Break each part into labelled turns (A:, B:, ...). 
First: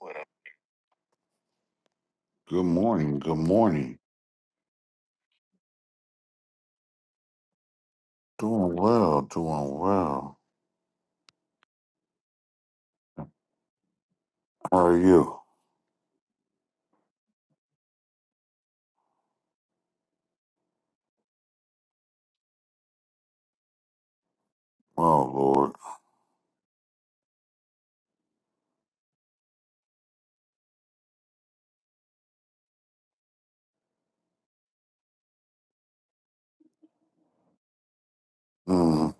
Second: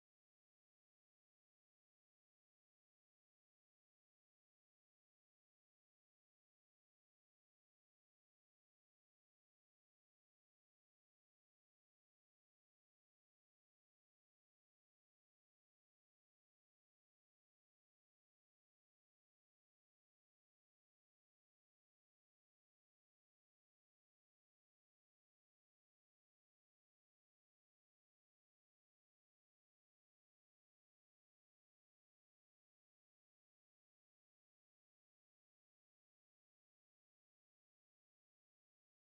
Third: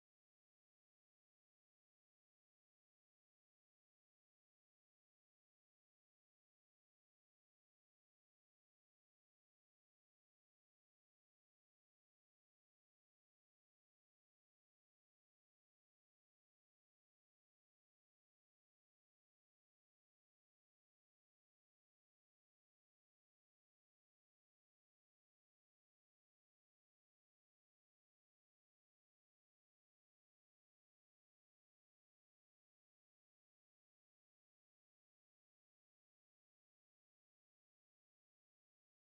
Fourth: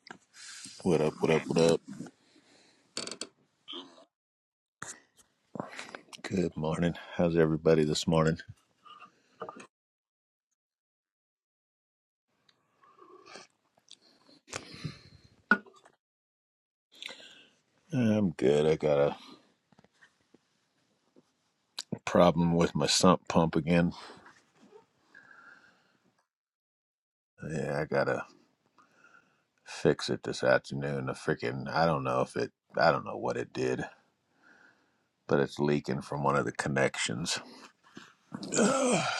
A: Whatever.
B: What up, what up, what up?
A: Good morning. Good morning.
B: Good morning. How's everybody this morning?
A: Doing well. Doing well. How are you?
B: I'm good. I got a problem with my sump pump again.
A: Oh, Lord.
B: Yeah, I gotta fix it this afternoon. The freaking, I don't know if it, I don't know what it did, but it's leaking from one of the connections.
A: mm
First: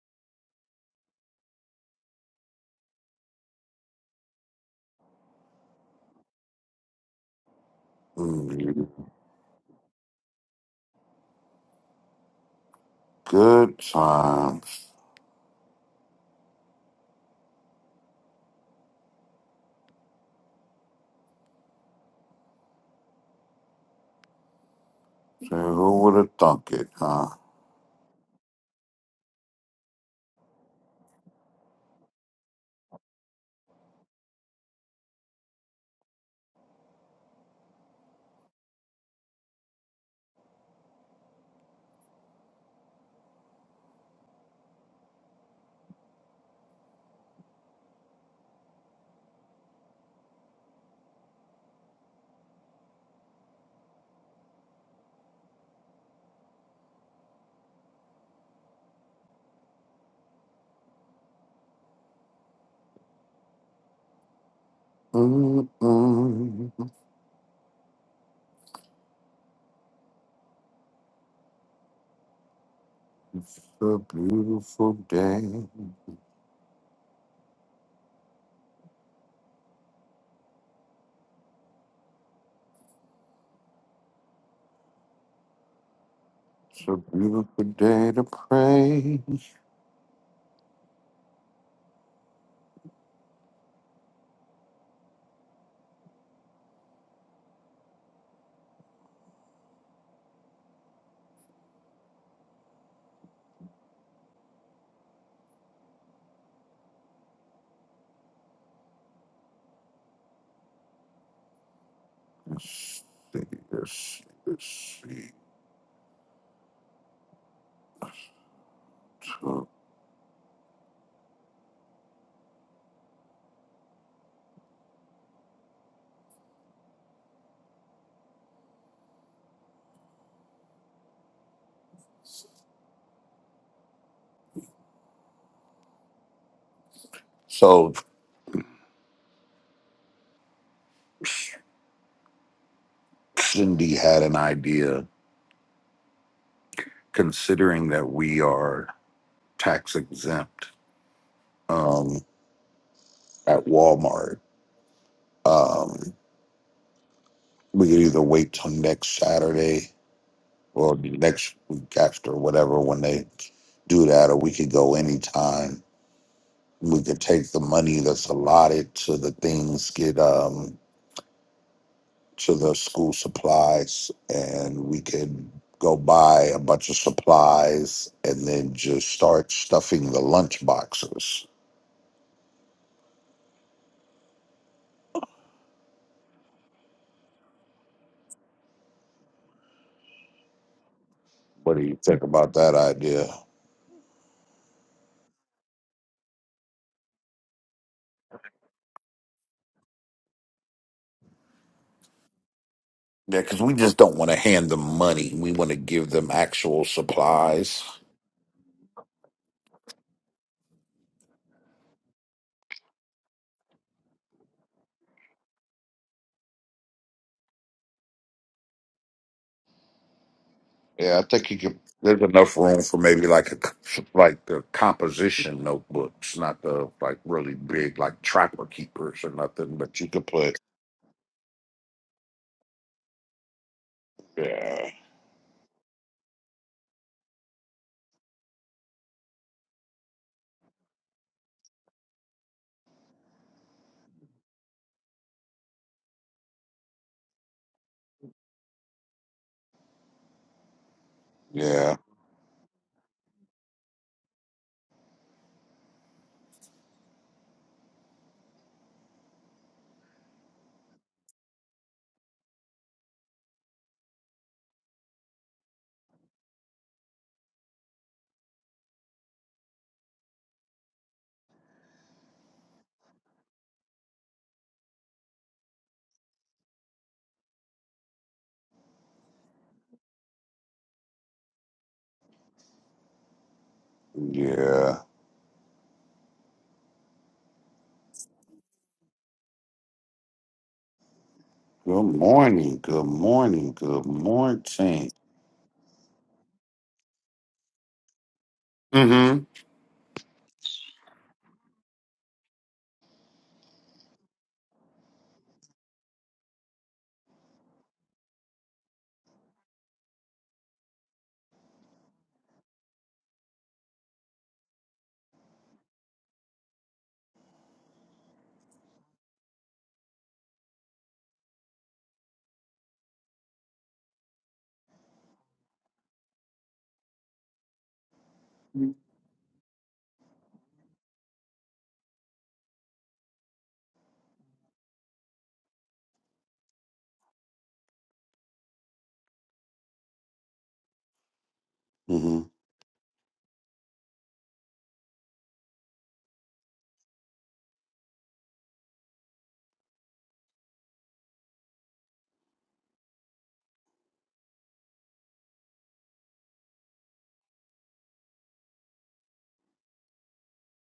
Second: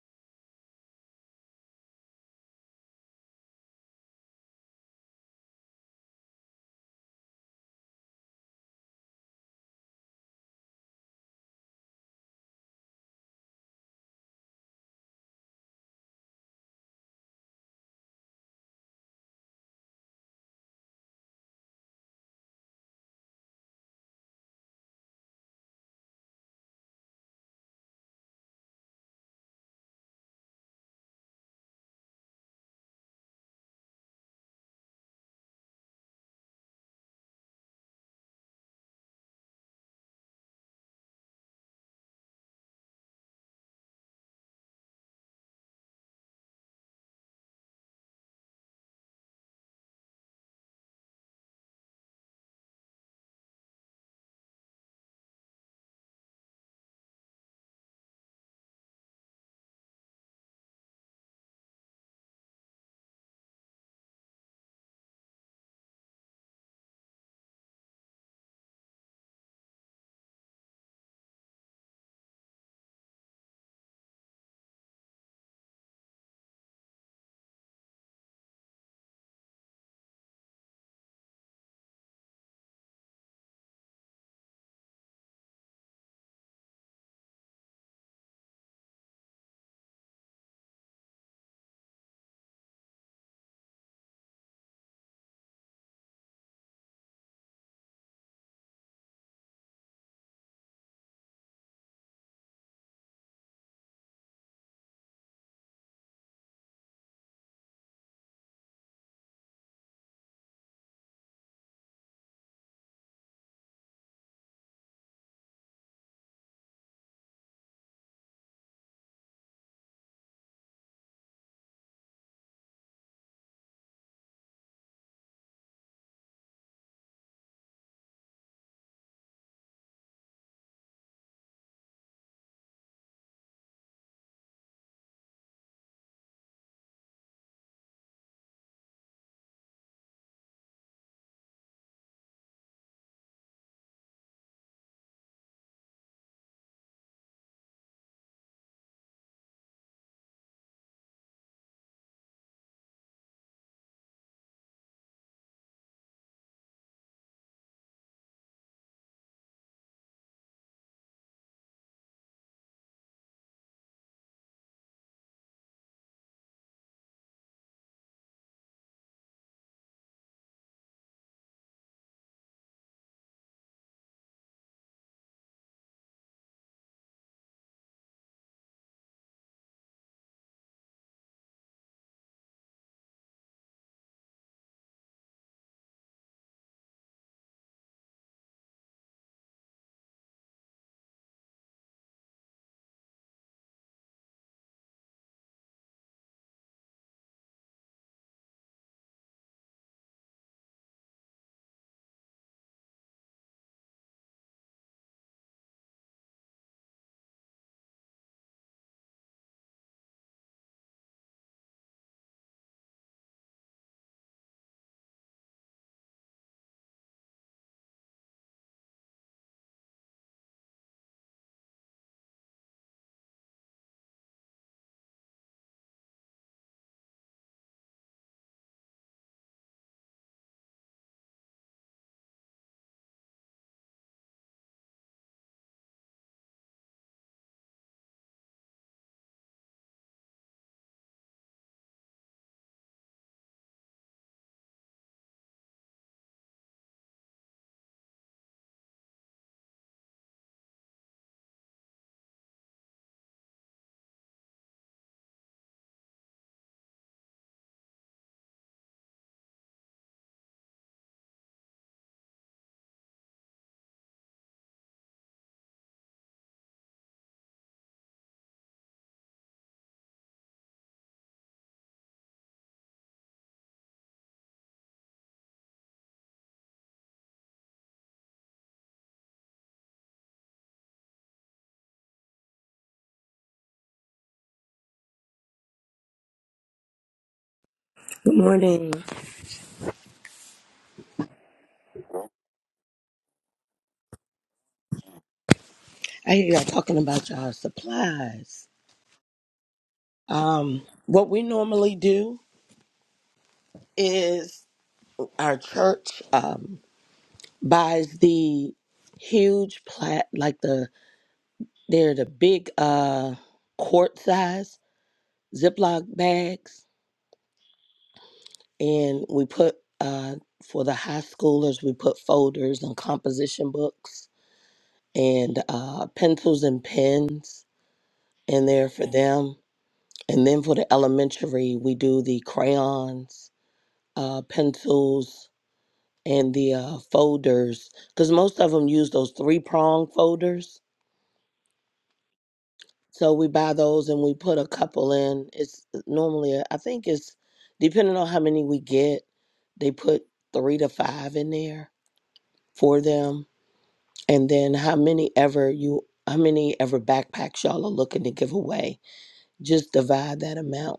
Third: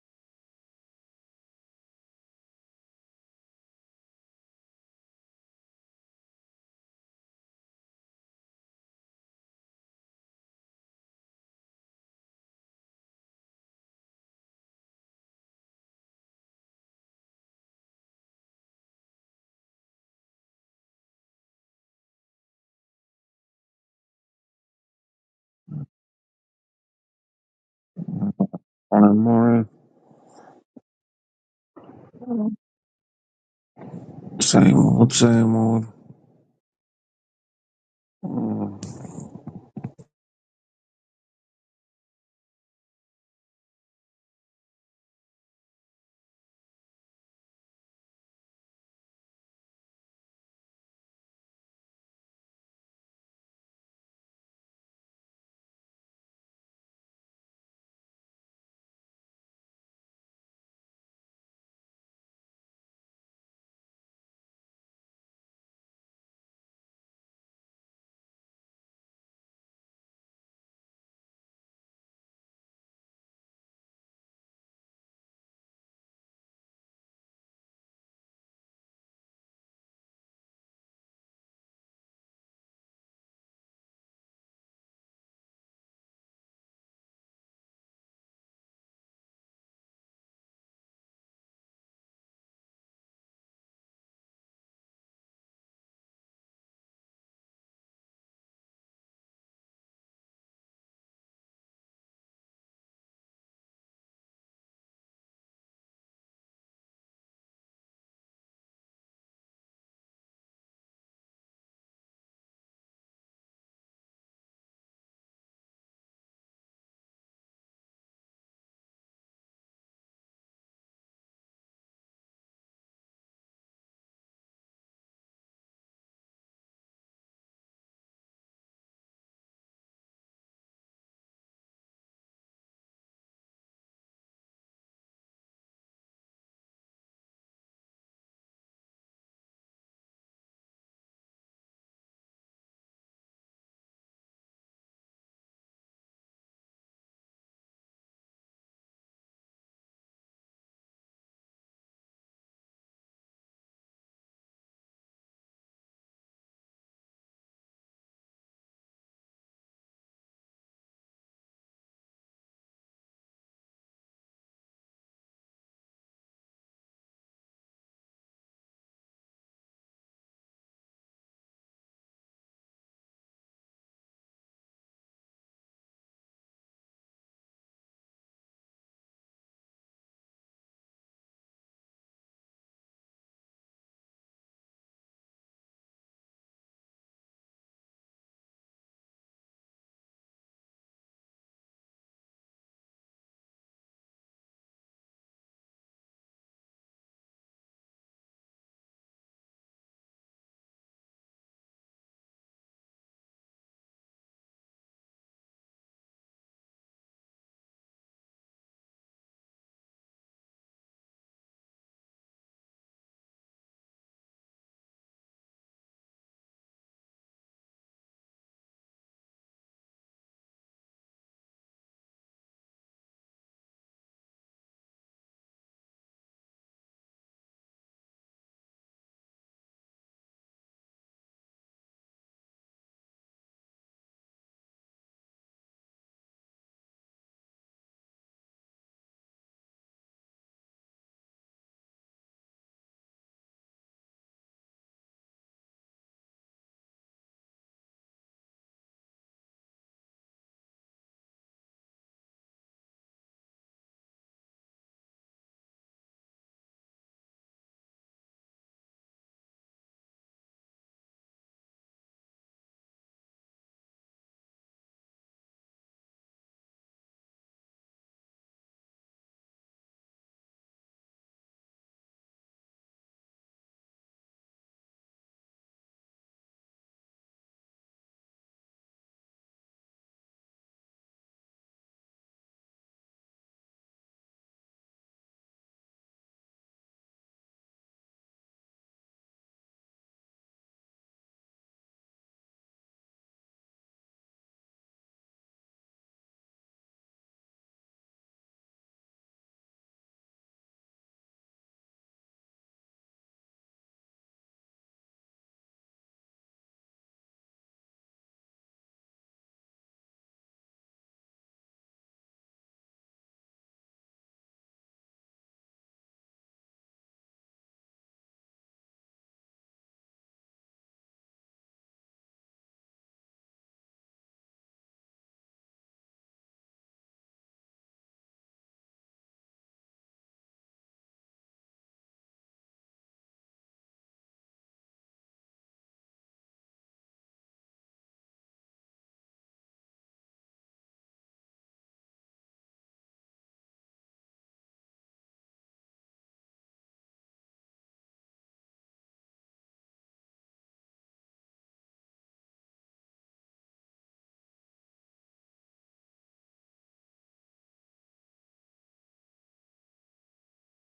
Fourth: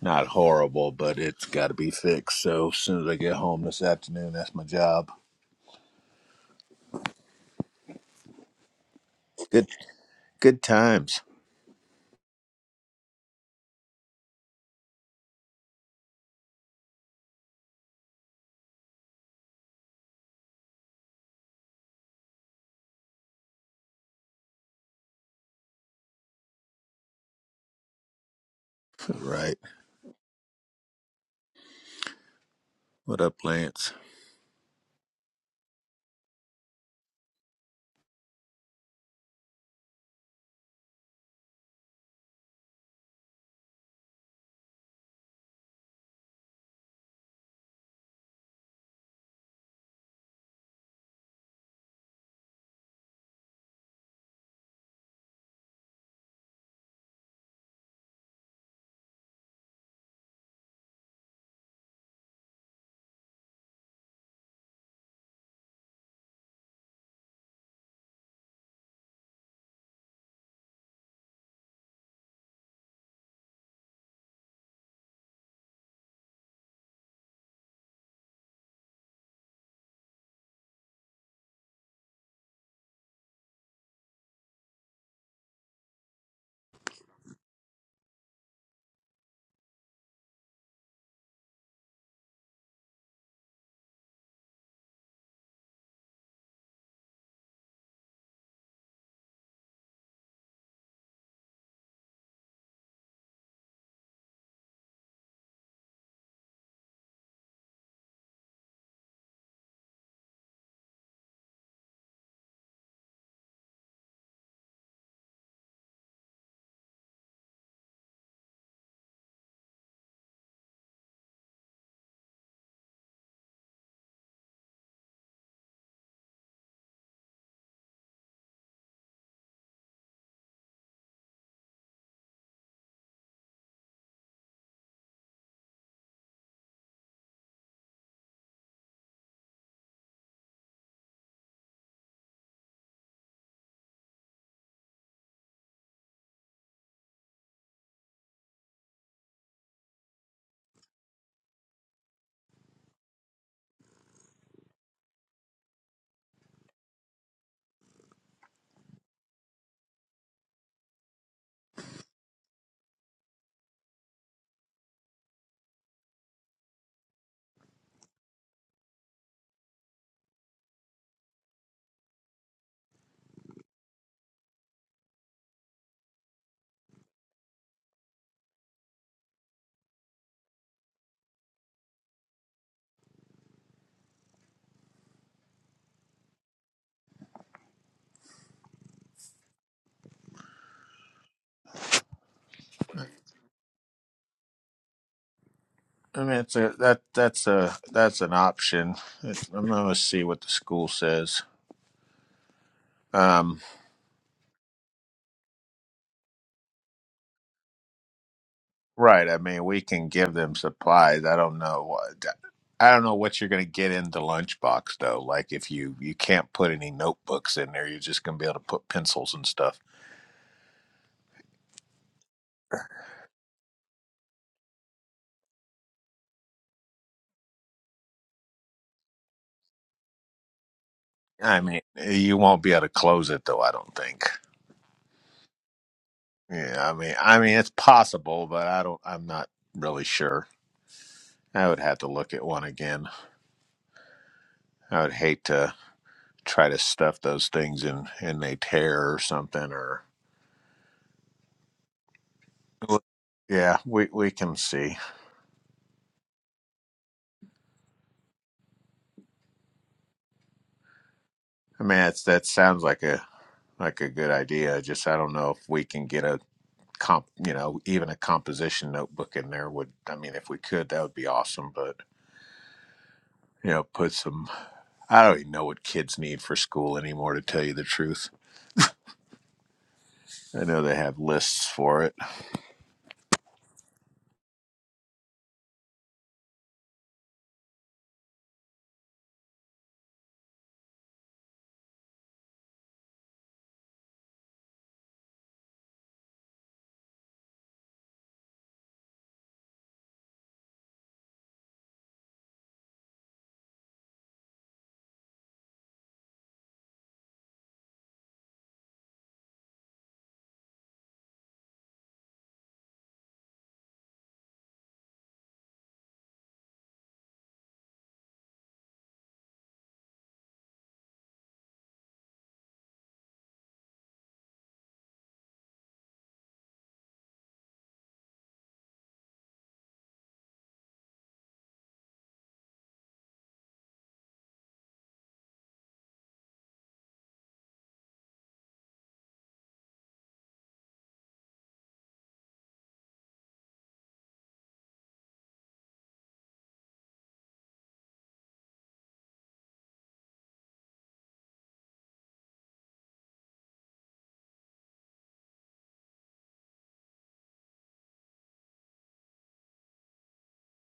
B: Not horrible, but it's gotta be fixed. So as soon as I get home this afternoon, that's my job.
A: mm.
B: Good, good times.
A: Good times. Say, Who would have thunk it, huh?
C: Morning,
B: Right.
C: morning.
B: What up, Lance?
C: Same old, same old.
A: Mm-mm. It's a beautiful day. It's a beautiful day to pray. Let's see. Let's see. Let's see. So, so Cindy had an idea, considering that we are tax exempt. um, at Walmart. Um, we could either wait till next Saturday or the next week after, whatever, when they do that, or we could go anytime. We could take the money that's allotted to the things, get um, to the school supplies, and we could go buy a bunch of supplies and then just start stuffing the lunch boxes. What do you think about that idea?
B: I mean, it's a that that's a that's an option. It, I'm gonna see what the school says
A: Yeah,
B: Um,
A: because we just don't want to hand them money. We want to give them actual supplies.
B: right. I mean, we can give them supplies. I don't know what. I don't know what you're going to get in the lunchbox though. Like if you you can't put any notebooks in there, you're just going to be able to put pencils and stuff.
A: Yeah, I think you could. There's enough room for maybe like a c- like the composition notebooks, not the like really big like trapper keepers or nothing. But you could put
B: I mean, you won't be able to close it though. I don't think.
A: yeah,
B: Yeah. I mean, I mean, it's possible, but I don't. I'm not really sure. I would have to look at one again. I would hate to try to stuff those things in and they tear or something or.
A: yeah,
B: Yeah, we we can see. I mean, that's that sounds like a like a good idea. Just I don't know if we can get a comp, you know, even a composition notebook in there would. I mean, if we could, that would be awesome. But you know, put some. I don't even know what kids need for school anymore. To tell you the truth, I know they have lists for it.
A: yeah.
D: Good morning.
A: Good morning. Good morning. Good morning.
D: I hear y'all talking about y'all supplies.
A: Mm-hmm.
D: Um, what we normally do is our church um, buys the huge plat, like the they're the big uh, quart size Ziploc bags, and we put uh, for the high schoolers we put folders and composition books and uh, pencils and pens in there for them And then for the elementary, we do the crayons, uh, pencils, and the uh, folders, because most of them use those three prong folders.
A: Mm-hmm.
D: So we buy those and we put a couple in. It's uh, normally, uh, I think it's depending on how many we get, they put three to five in there for them. And then how many ever you, how many ever backpacks y'all are looking to give away, just divide that amount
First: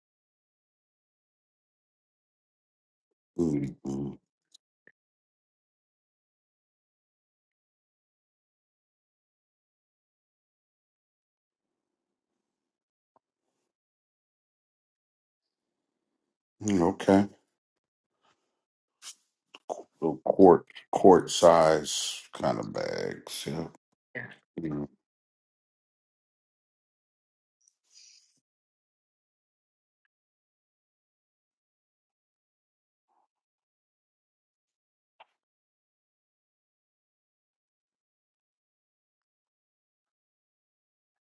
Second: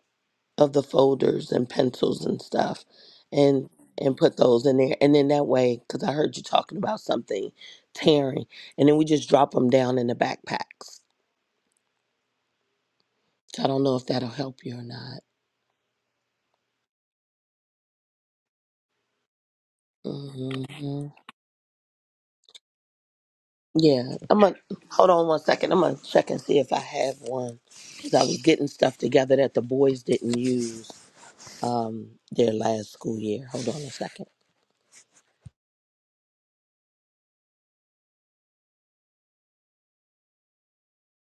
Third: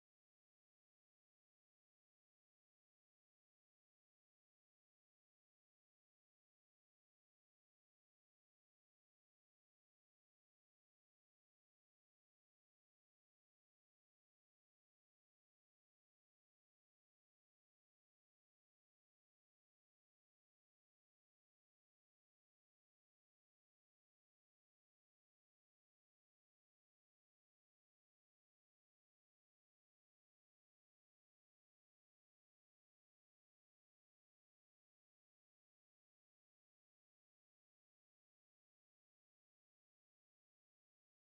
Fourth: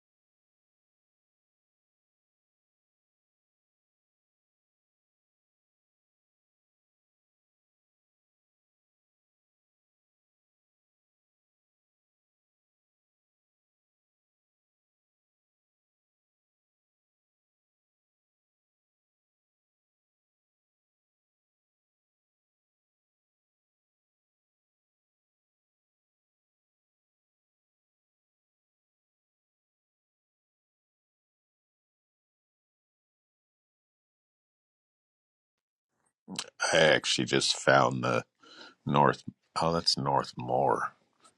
D: of the folders and pencils and stuff and and
A: mm-hmm.
D: put those in there and then that way because i heard you talking about something tearing and then we just drop them down in the backpacks so i don't know if that'll help you or not
A: Okay. Little quart
D: hmm
A: quart size kind of bags. Yeah.
D: yeah i'm gonna hold on one second i'm gonna check and see if i have one because i was getting stuff together that the boys didn't use um their last school year hold on a second
B: I actually just found the North. Oh, that's Northmore.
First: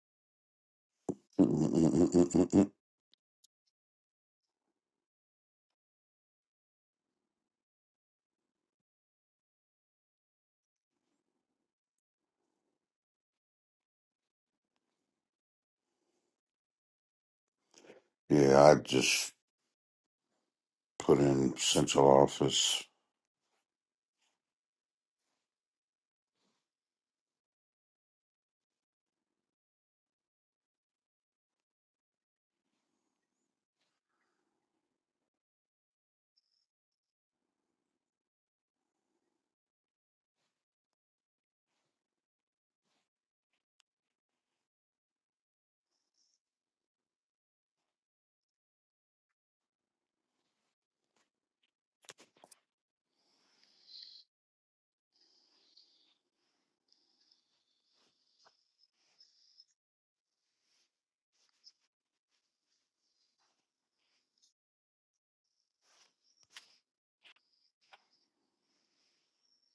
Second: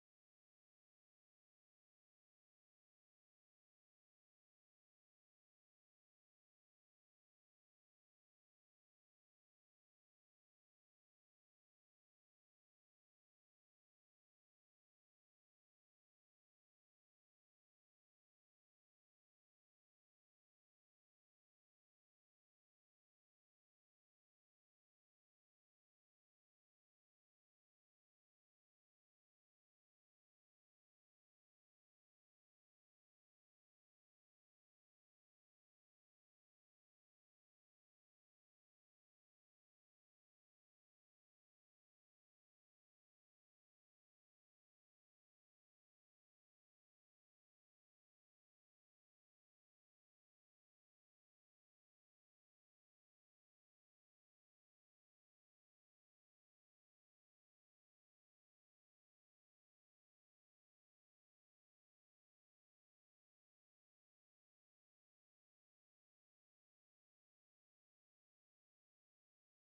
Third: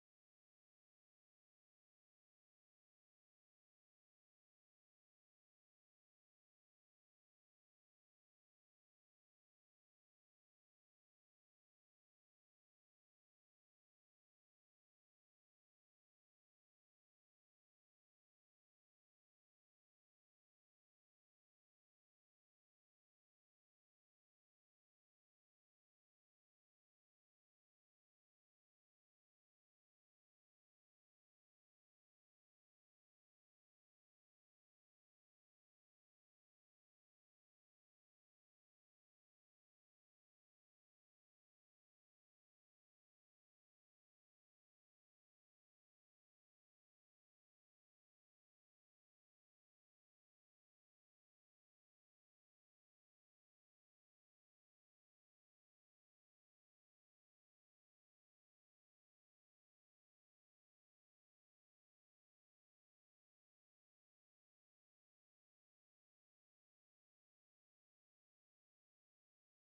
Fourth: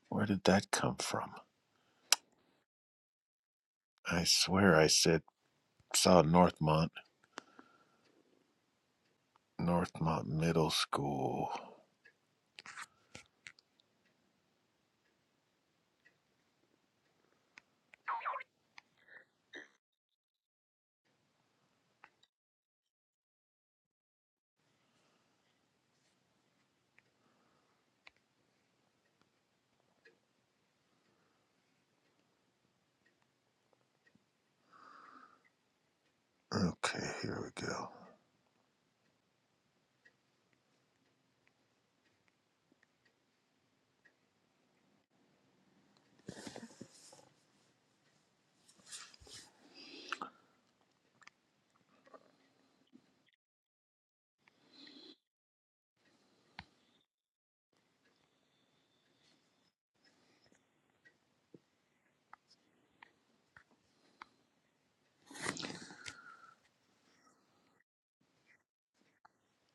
B: Where did that come from?
A: Mm-mm-mm-mm-mm-mm.
B: I swear I said saw Northmont, Northmont Middle School.
A: Yeah, I just put in central office.
B: Okay, here we go.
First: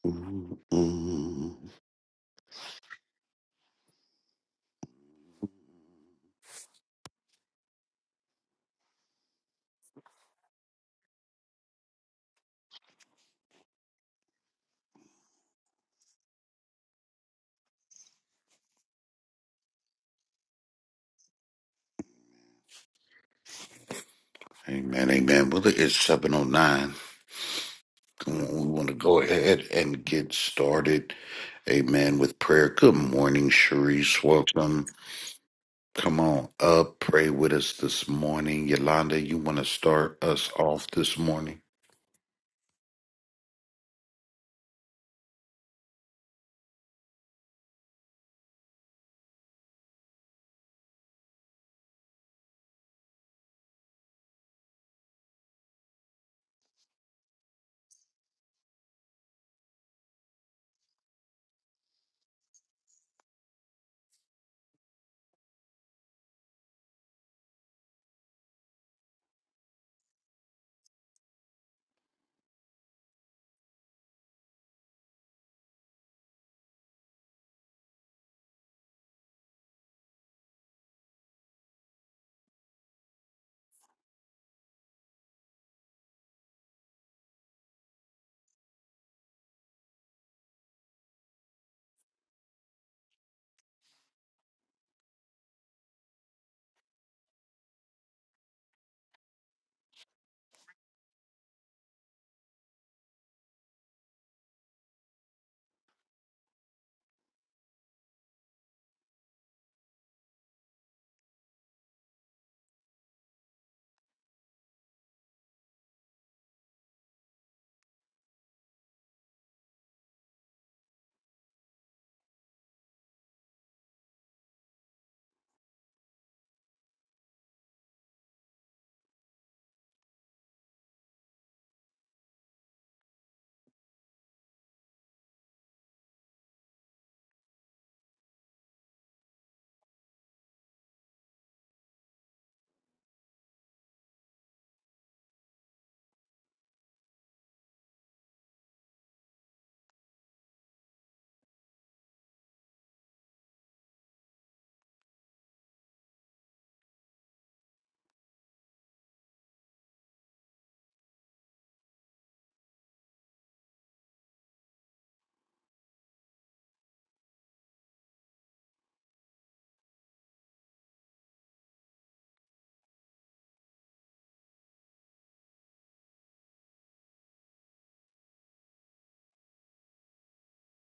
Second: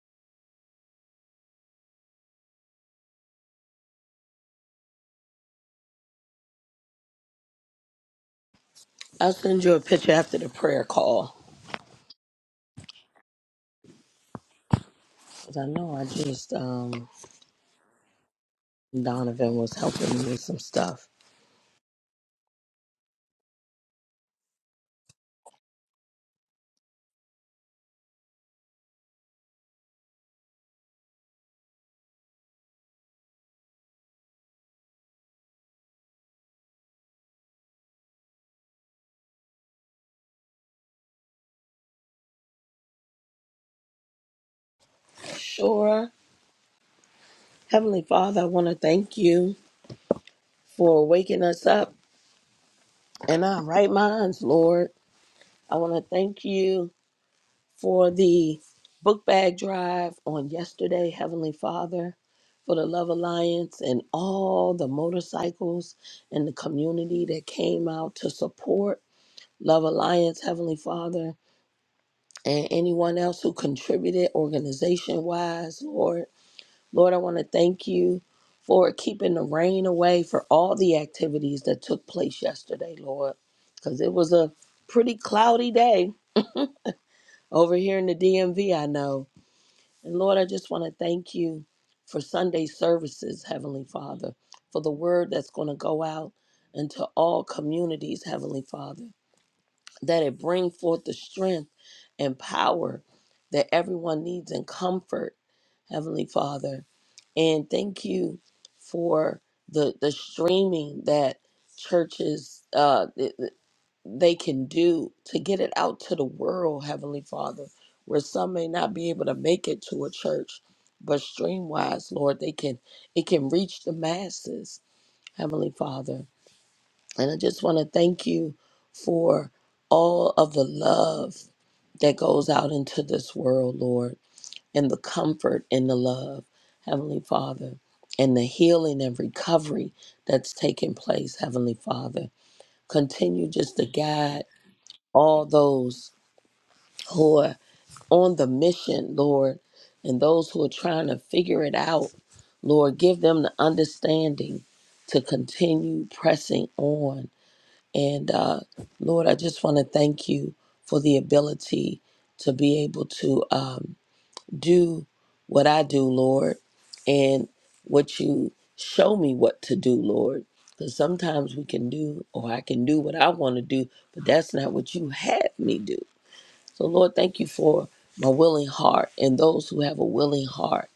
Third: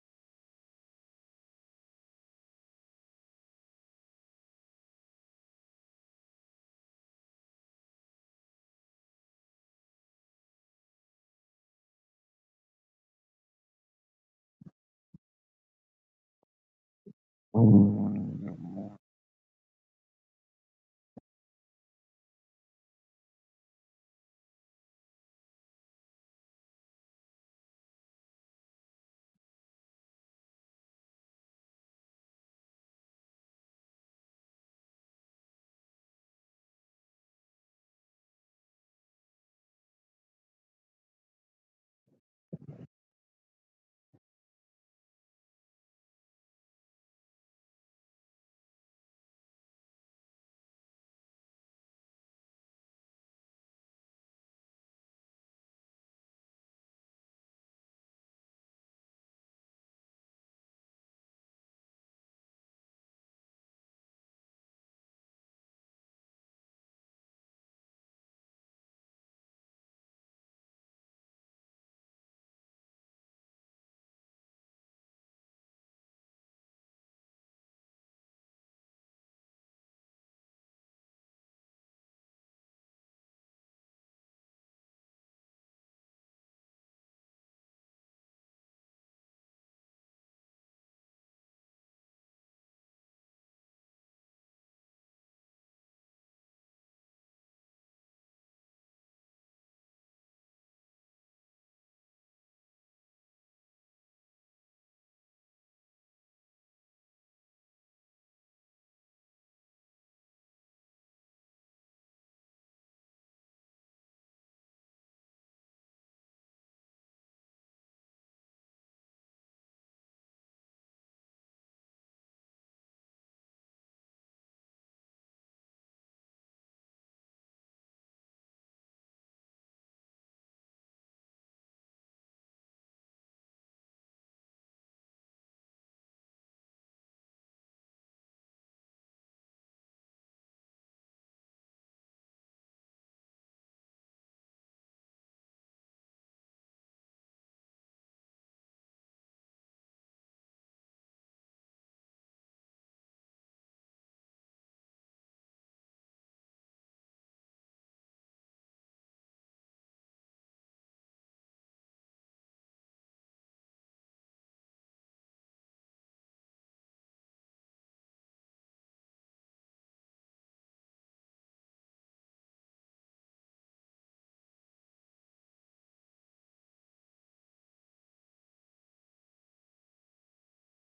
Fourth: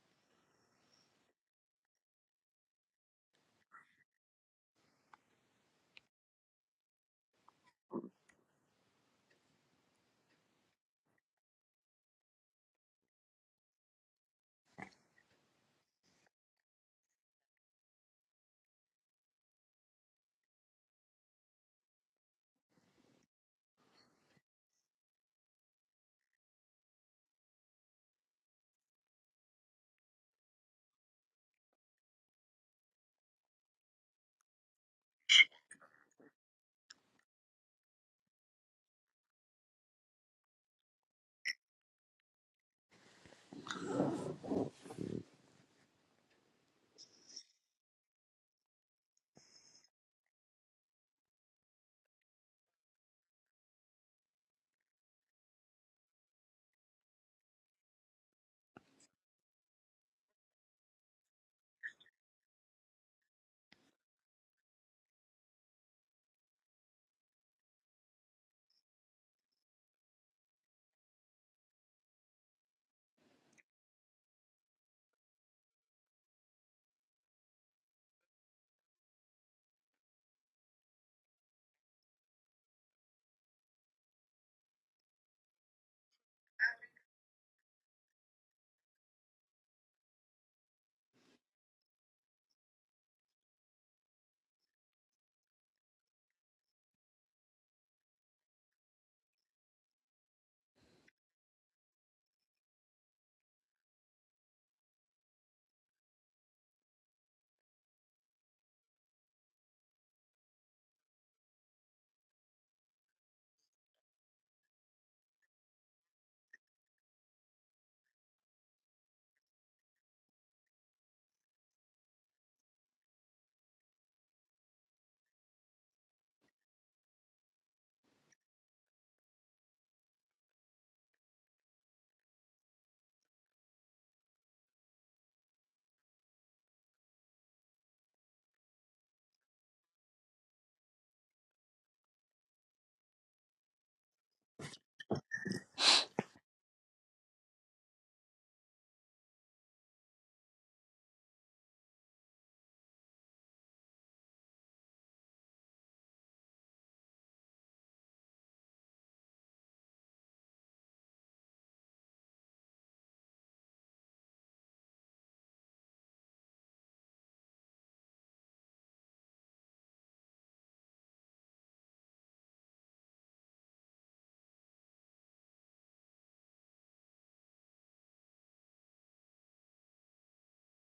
A: Mm-mm.
D: i'll send you a picture after the prayer call because i know i just um Donovan was helping me with some stuff.
A: Amen, amen. Well, it is 709. Come on, We want to go ahead and get started. Amen. With prayer. Good morning, Sharice. Welcome. Come on up. Pray with us this morning. Yolanda, you want to start us off this morning?
D: Sure. Heavenly Father, I want to thank you for waking us up in our right minds, Lord. I want to thank you for the book bag drive on yesterday, Heavenly Father, for the Love Alliance and all the motorcycles and the community that came out to support Love Alliance, Heavenly Father, and anyone else who contributed organization wise, Lord. Lord, I want to thank you for keeping the rain away for all the activities that took place yesterday, Lord, because it was a pretty cloudy day over here in the DMV, I know. And Lord, I just want to thank you for Sunday services, Heavenly Father, for the word that's going to go out into all communities, Heavenly Father that it bring forth the strength and power that everyone needs and comfort, Heavenly Father. And thank you for the the streaming that churches uh th- th- they can do to get it out to the world, Heavenly Father, where some may not be able to make it to a church, but stream wise, Lord, they can it can reach the masses, Heavenly Father. And I just want to thank you for all of the love that goes out into this world, Lord, and the comfort and the love, Heavenly Father, and the healing and recovery that's taking place, Heavenly Father. Continue just to guide all those who are on the mission, Lord, and those who are trying to figure it out, Lord. Give them the understanding to continue pressing on and uh, Lord, I just want to thank you for the ability to be able to um, do what I do, Lord, and what you show me what to do, Lord. Because sometimes we can do, or I can do what I want to do, but that's not what you had me do. So, Lord, thank you for my willing heart and those who have a willing heart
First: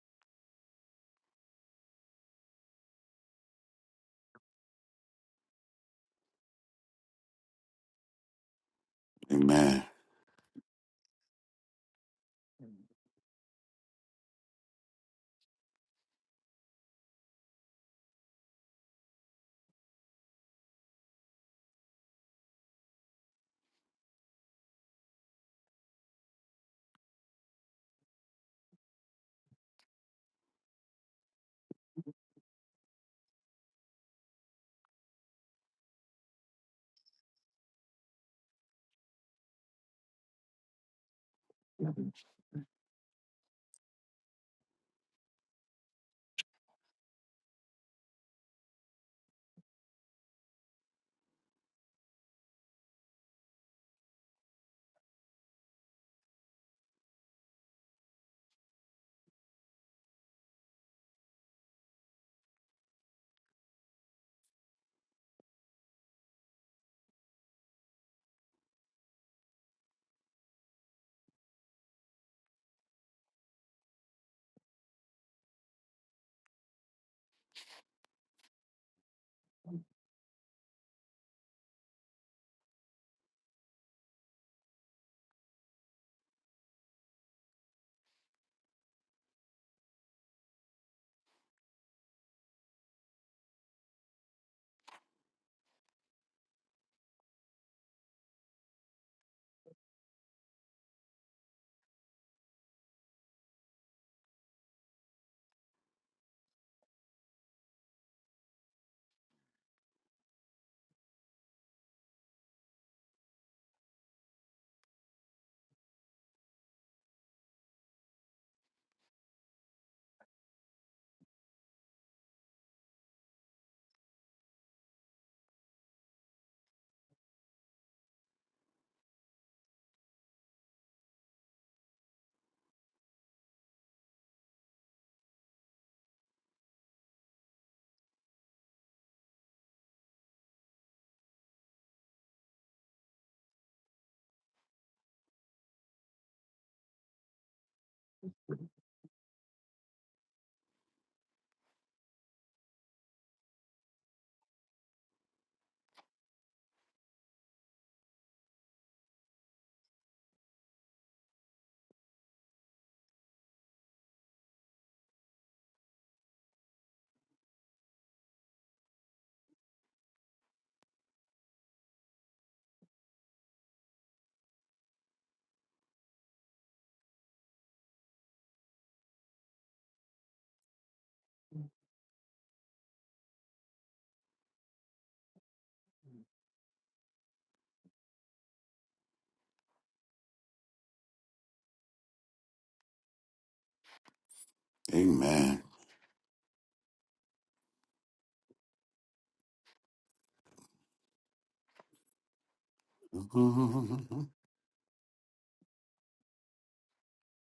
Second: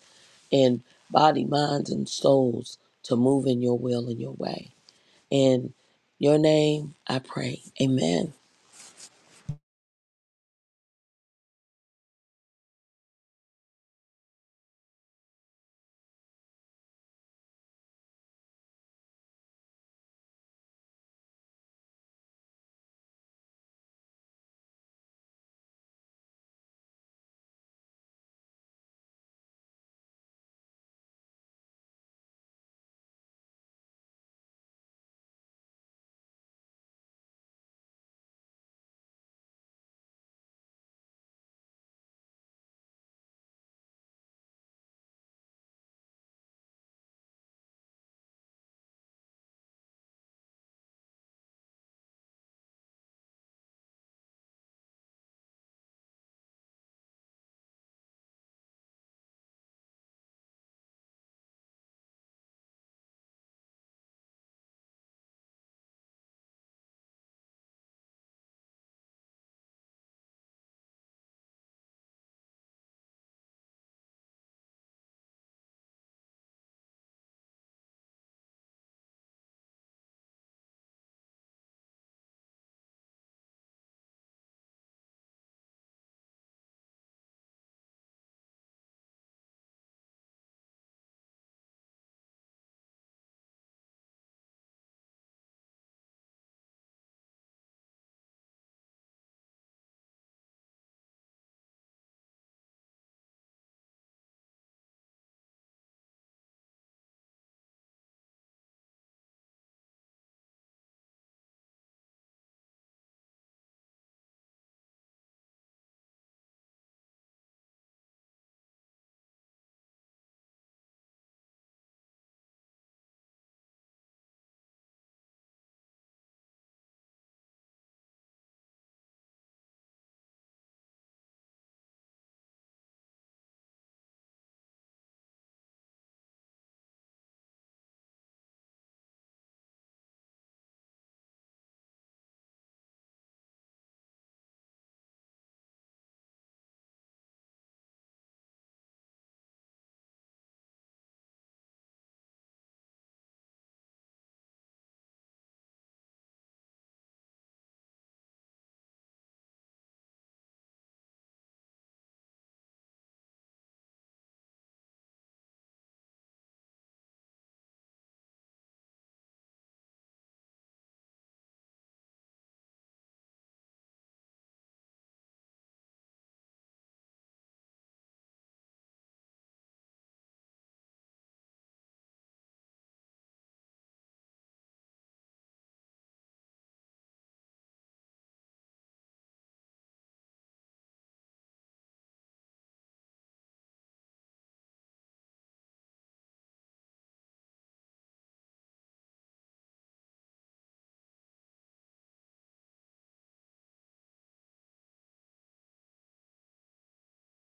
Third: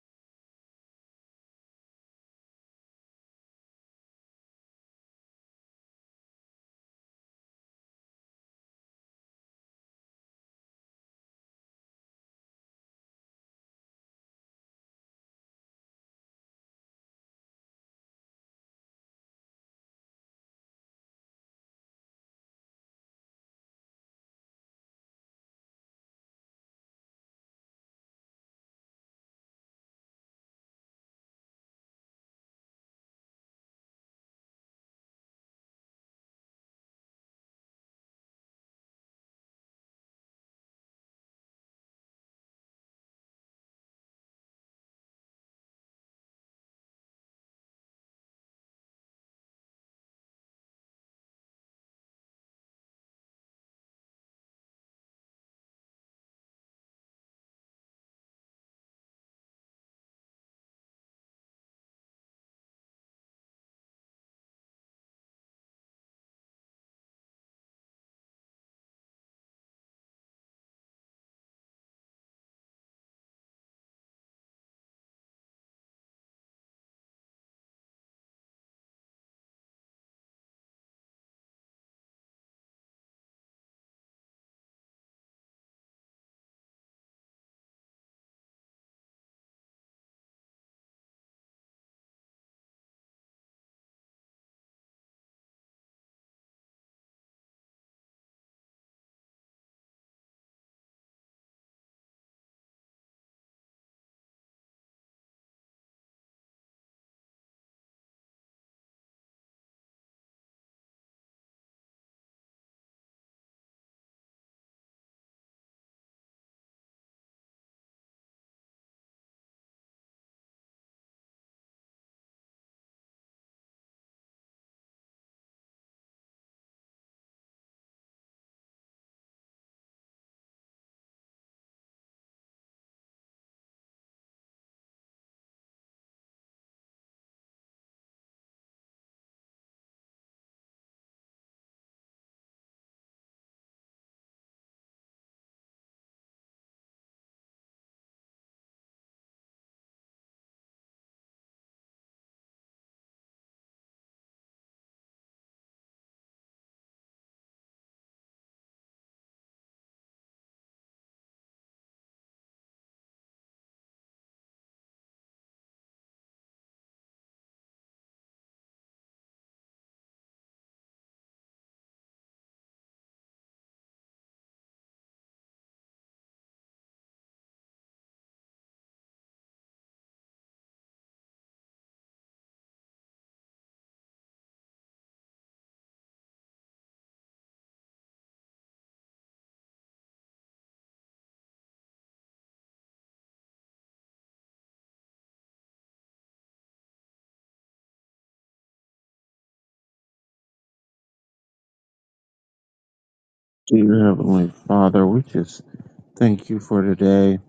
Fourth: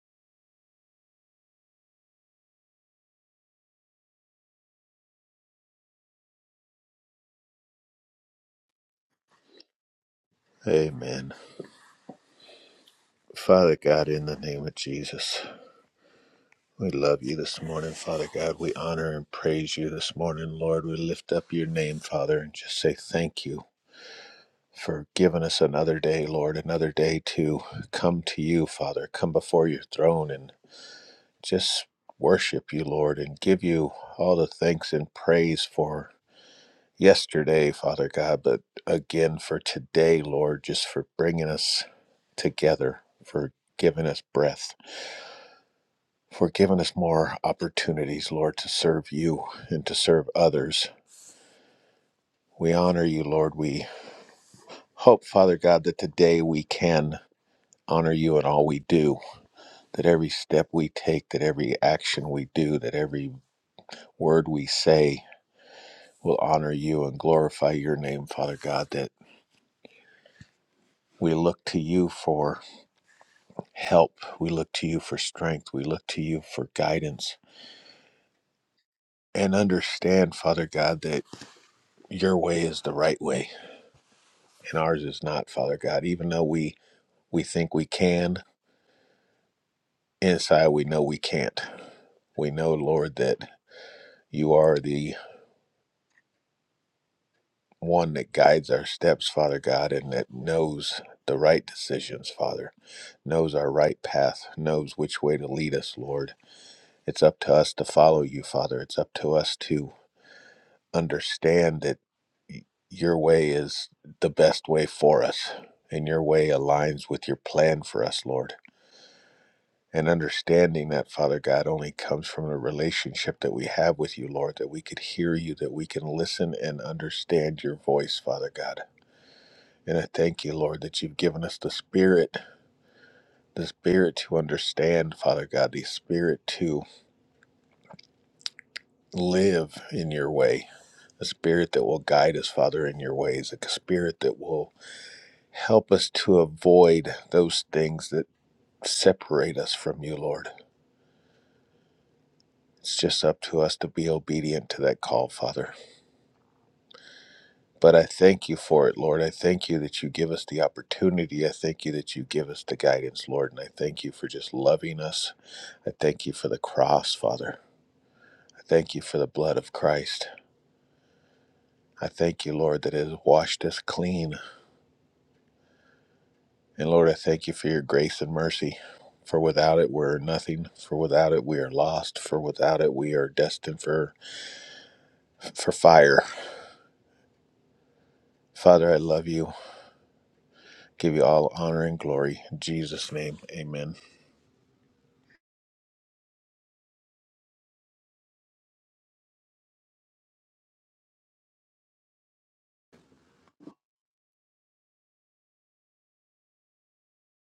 D: and body, minds, and souls to move in your will and your way. In your name, I pray. Amen.
A: Amen.
B: Amen. Father God, in the name of Jesus, we love you this morning, Father God. We honor and praise you this morning, Lord. We lift up your name, Father, and just say thank you for giving us another day, Lord, another day to come to you, Father, come before your throne and just worship you, Lord, and give you all the thanks and praise for yesterday, Father God, but again for today, Lord, just for bringing us together, for giving us breath for giving us more opportunities, Lord, to serve you and to serve others. We honor you, Lord. We hope, Father God, that today we can honor you in all we do, that every step we take, that every action we do, that every word we say will honor you and glorify your name, Father God, that we look to you for help. We look to you for strength. We look to you for guidance. And understand, Father God, that your way is the right way and ours is not, Father God. Even though we we think we can, inside we know we can't. We know, Lord, that you are the one that guides our steps, Father God, and that knows the right decisions, Father. Knows our right path, knows which way to lead us, Lord. It's up to us to follow you, Father. It's up to us to understand that y- your way is the best way for us, and your way aligns with your plan for us, Lord. and understanding that, Father God, only comes from the relationship that we have with you, Lord, that we could hear you, that we can listen and understand your voice, Father God. And I thank you, Lord, that you've given us the spirit, the spirit to understand, Father God, the spirit to live in your way, a spirit that will guide us, Father, in your ways, a spirit that will help us to avoid those things that separate us from you, Lord. It's just up to us to be obedient to that call, Father. But I thank you for it, Lord. I thank you that you give us the opportunity. I thank you that you give us the guidance, Lord. And I thank you for just loving us. I thank you for the cross, Father. I thank you for the blood of Christ. I thank you, Lord, that it has washed us clean. And Lord, I thank you for your grace and mercy. For without it, we're nothing. For without it, we are lost. For without it, we are destined for, for fire. Father, I love you. Give you all honor and glory. In Jesus' name, amen.
A: Amen.
C: Dear Heavenly Father, we just thank you for today.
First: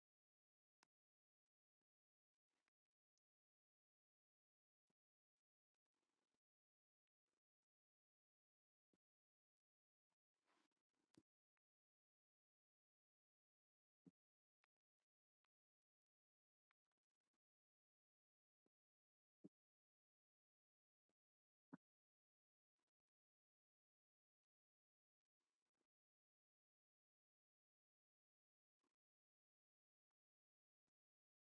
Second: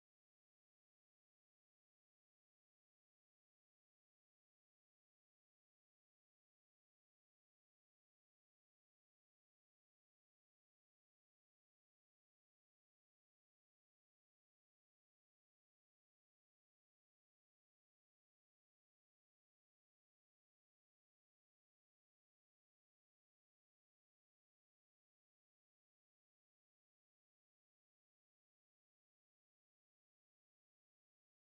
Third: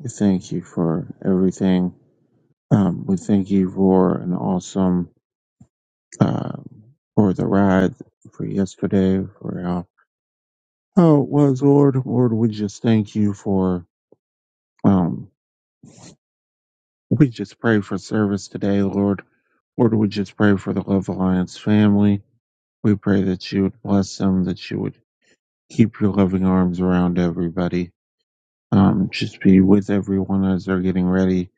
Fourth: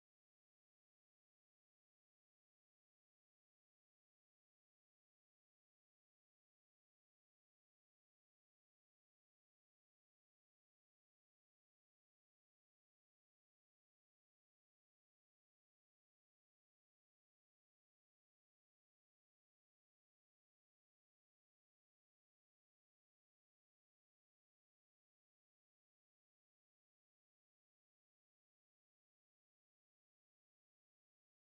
C: We thank you for everything. Um, we thank you for an awesome, uh, for the ride, for yesterday, for how, how it was, Lord. Lord, we just thank you for, um, we just pray for service today, Lord. Lord, we just pray for the Love Alliance family. We pray that you would bless them, that you would keep your loving arms around everybody. Um, just be with everyone as they're getting ready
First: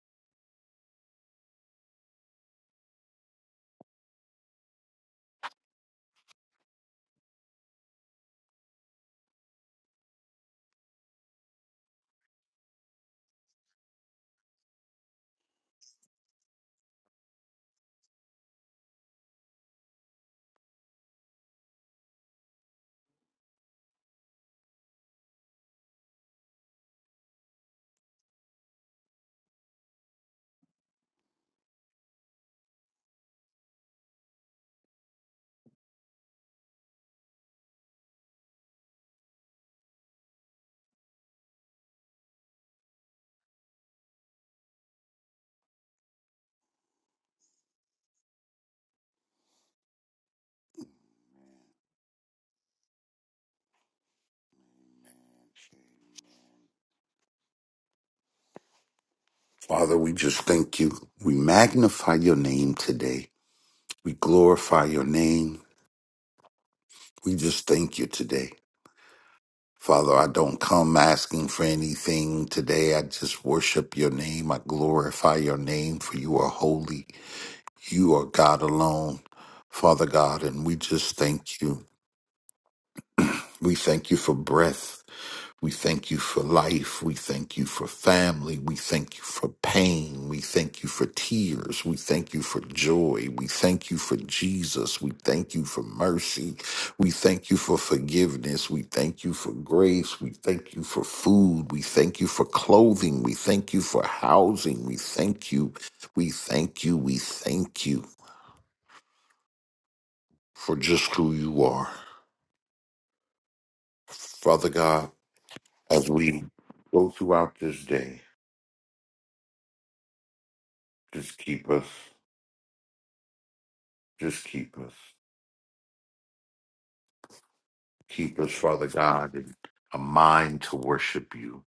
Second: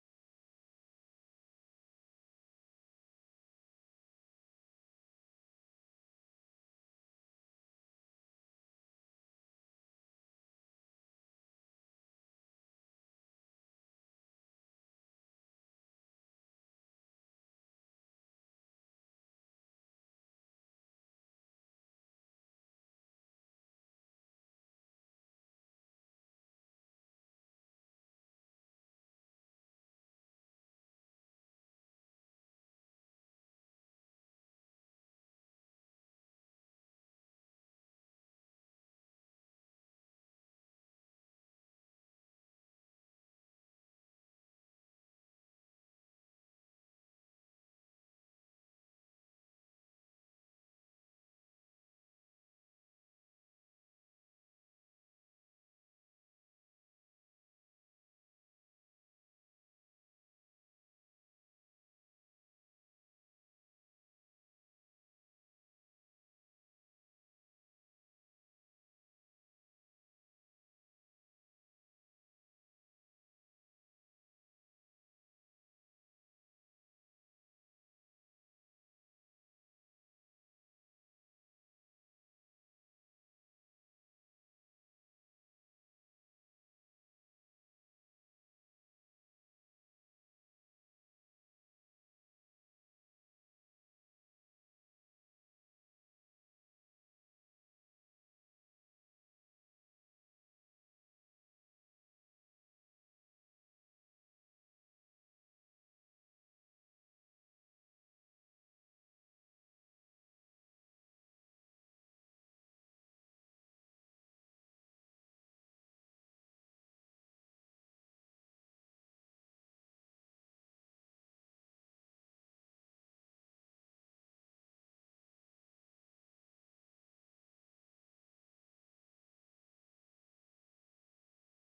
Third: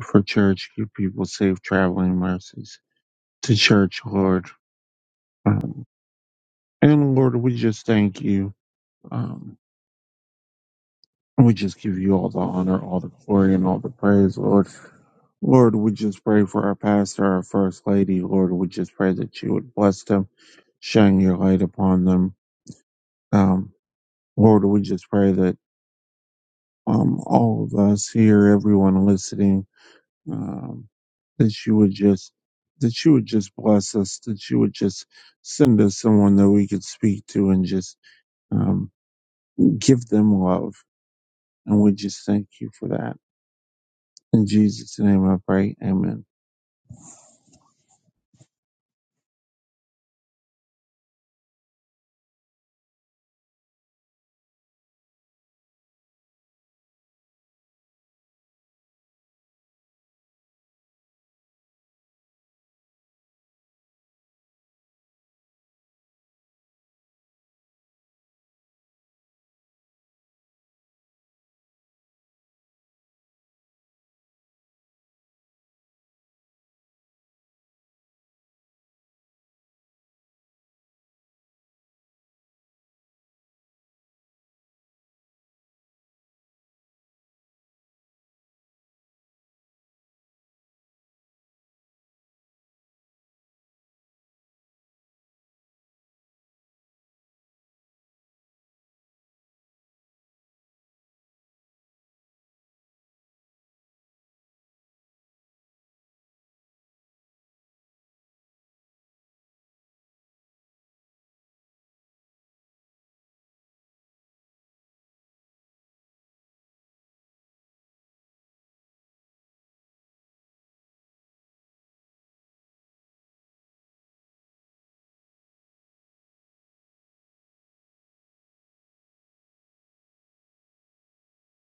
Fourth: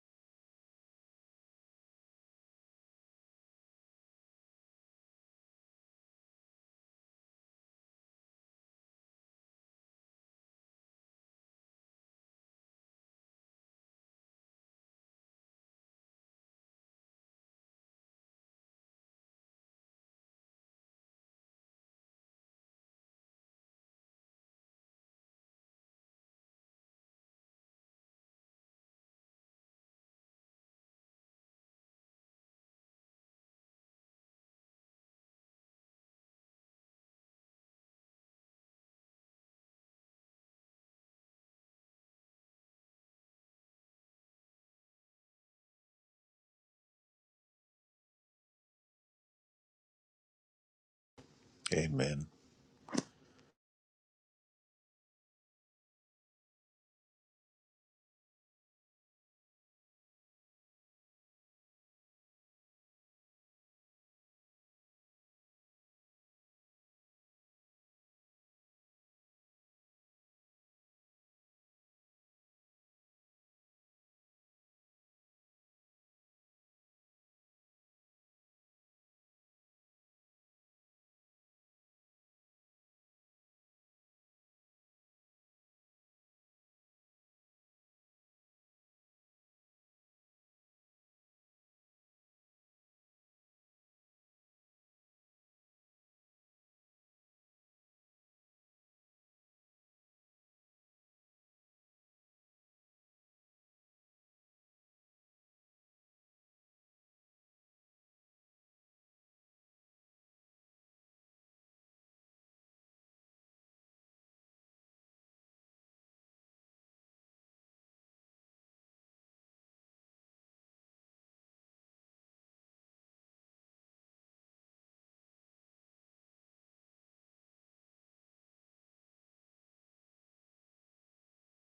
C: for church. Give people safe traveling mercies to church, Lord. Um, and Lord, we just thank you. Um, we just give you all the honor, all the glory, and all the praise, Lord. Lord, we just pray for our pastor, our first lady. Lord, we just pray that you would bless them, shine your light upon them. Um, Lord, we just pray that um, all of us here, everyone listening, um, that you would just that you would just bless us, that you would just send us someone that we could speak to and just um, give them love. And we just thank you for that. In Jesus' name I pray. Amen.
B: Amen.
A: Father, we just thank you. We magnify your name today. We glorify your name. We just thank you today. Father, I don't come asking for anything today. I just worship your name. I glorify your name, for you are holy. You are God alone, Father God, and we just thank you. We thank you for breath. We thank you for life. We thank you for family. We thank you for pain. We thank you for tears. We thank you for joy. We thank you for Jesus. We thank you for mercy. We thank you for forgiveness. We thank you for grace. We thank you for food. We thank you for clothing. We thank you for housing. We thank you. We thank you. We thank you for just who you are. Father God, as we go throughout this day, just keep us. Just keep us. Keep us, Father God, in a mind to worship you.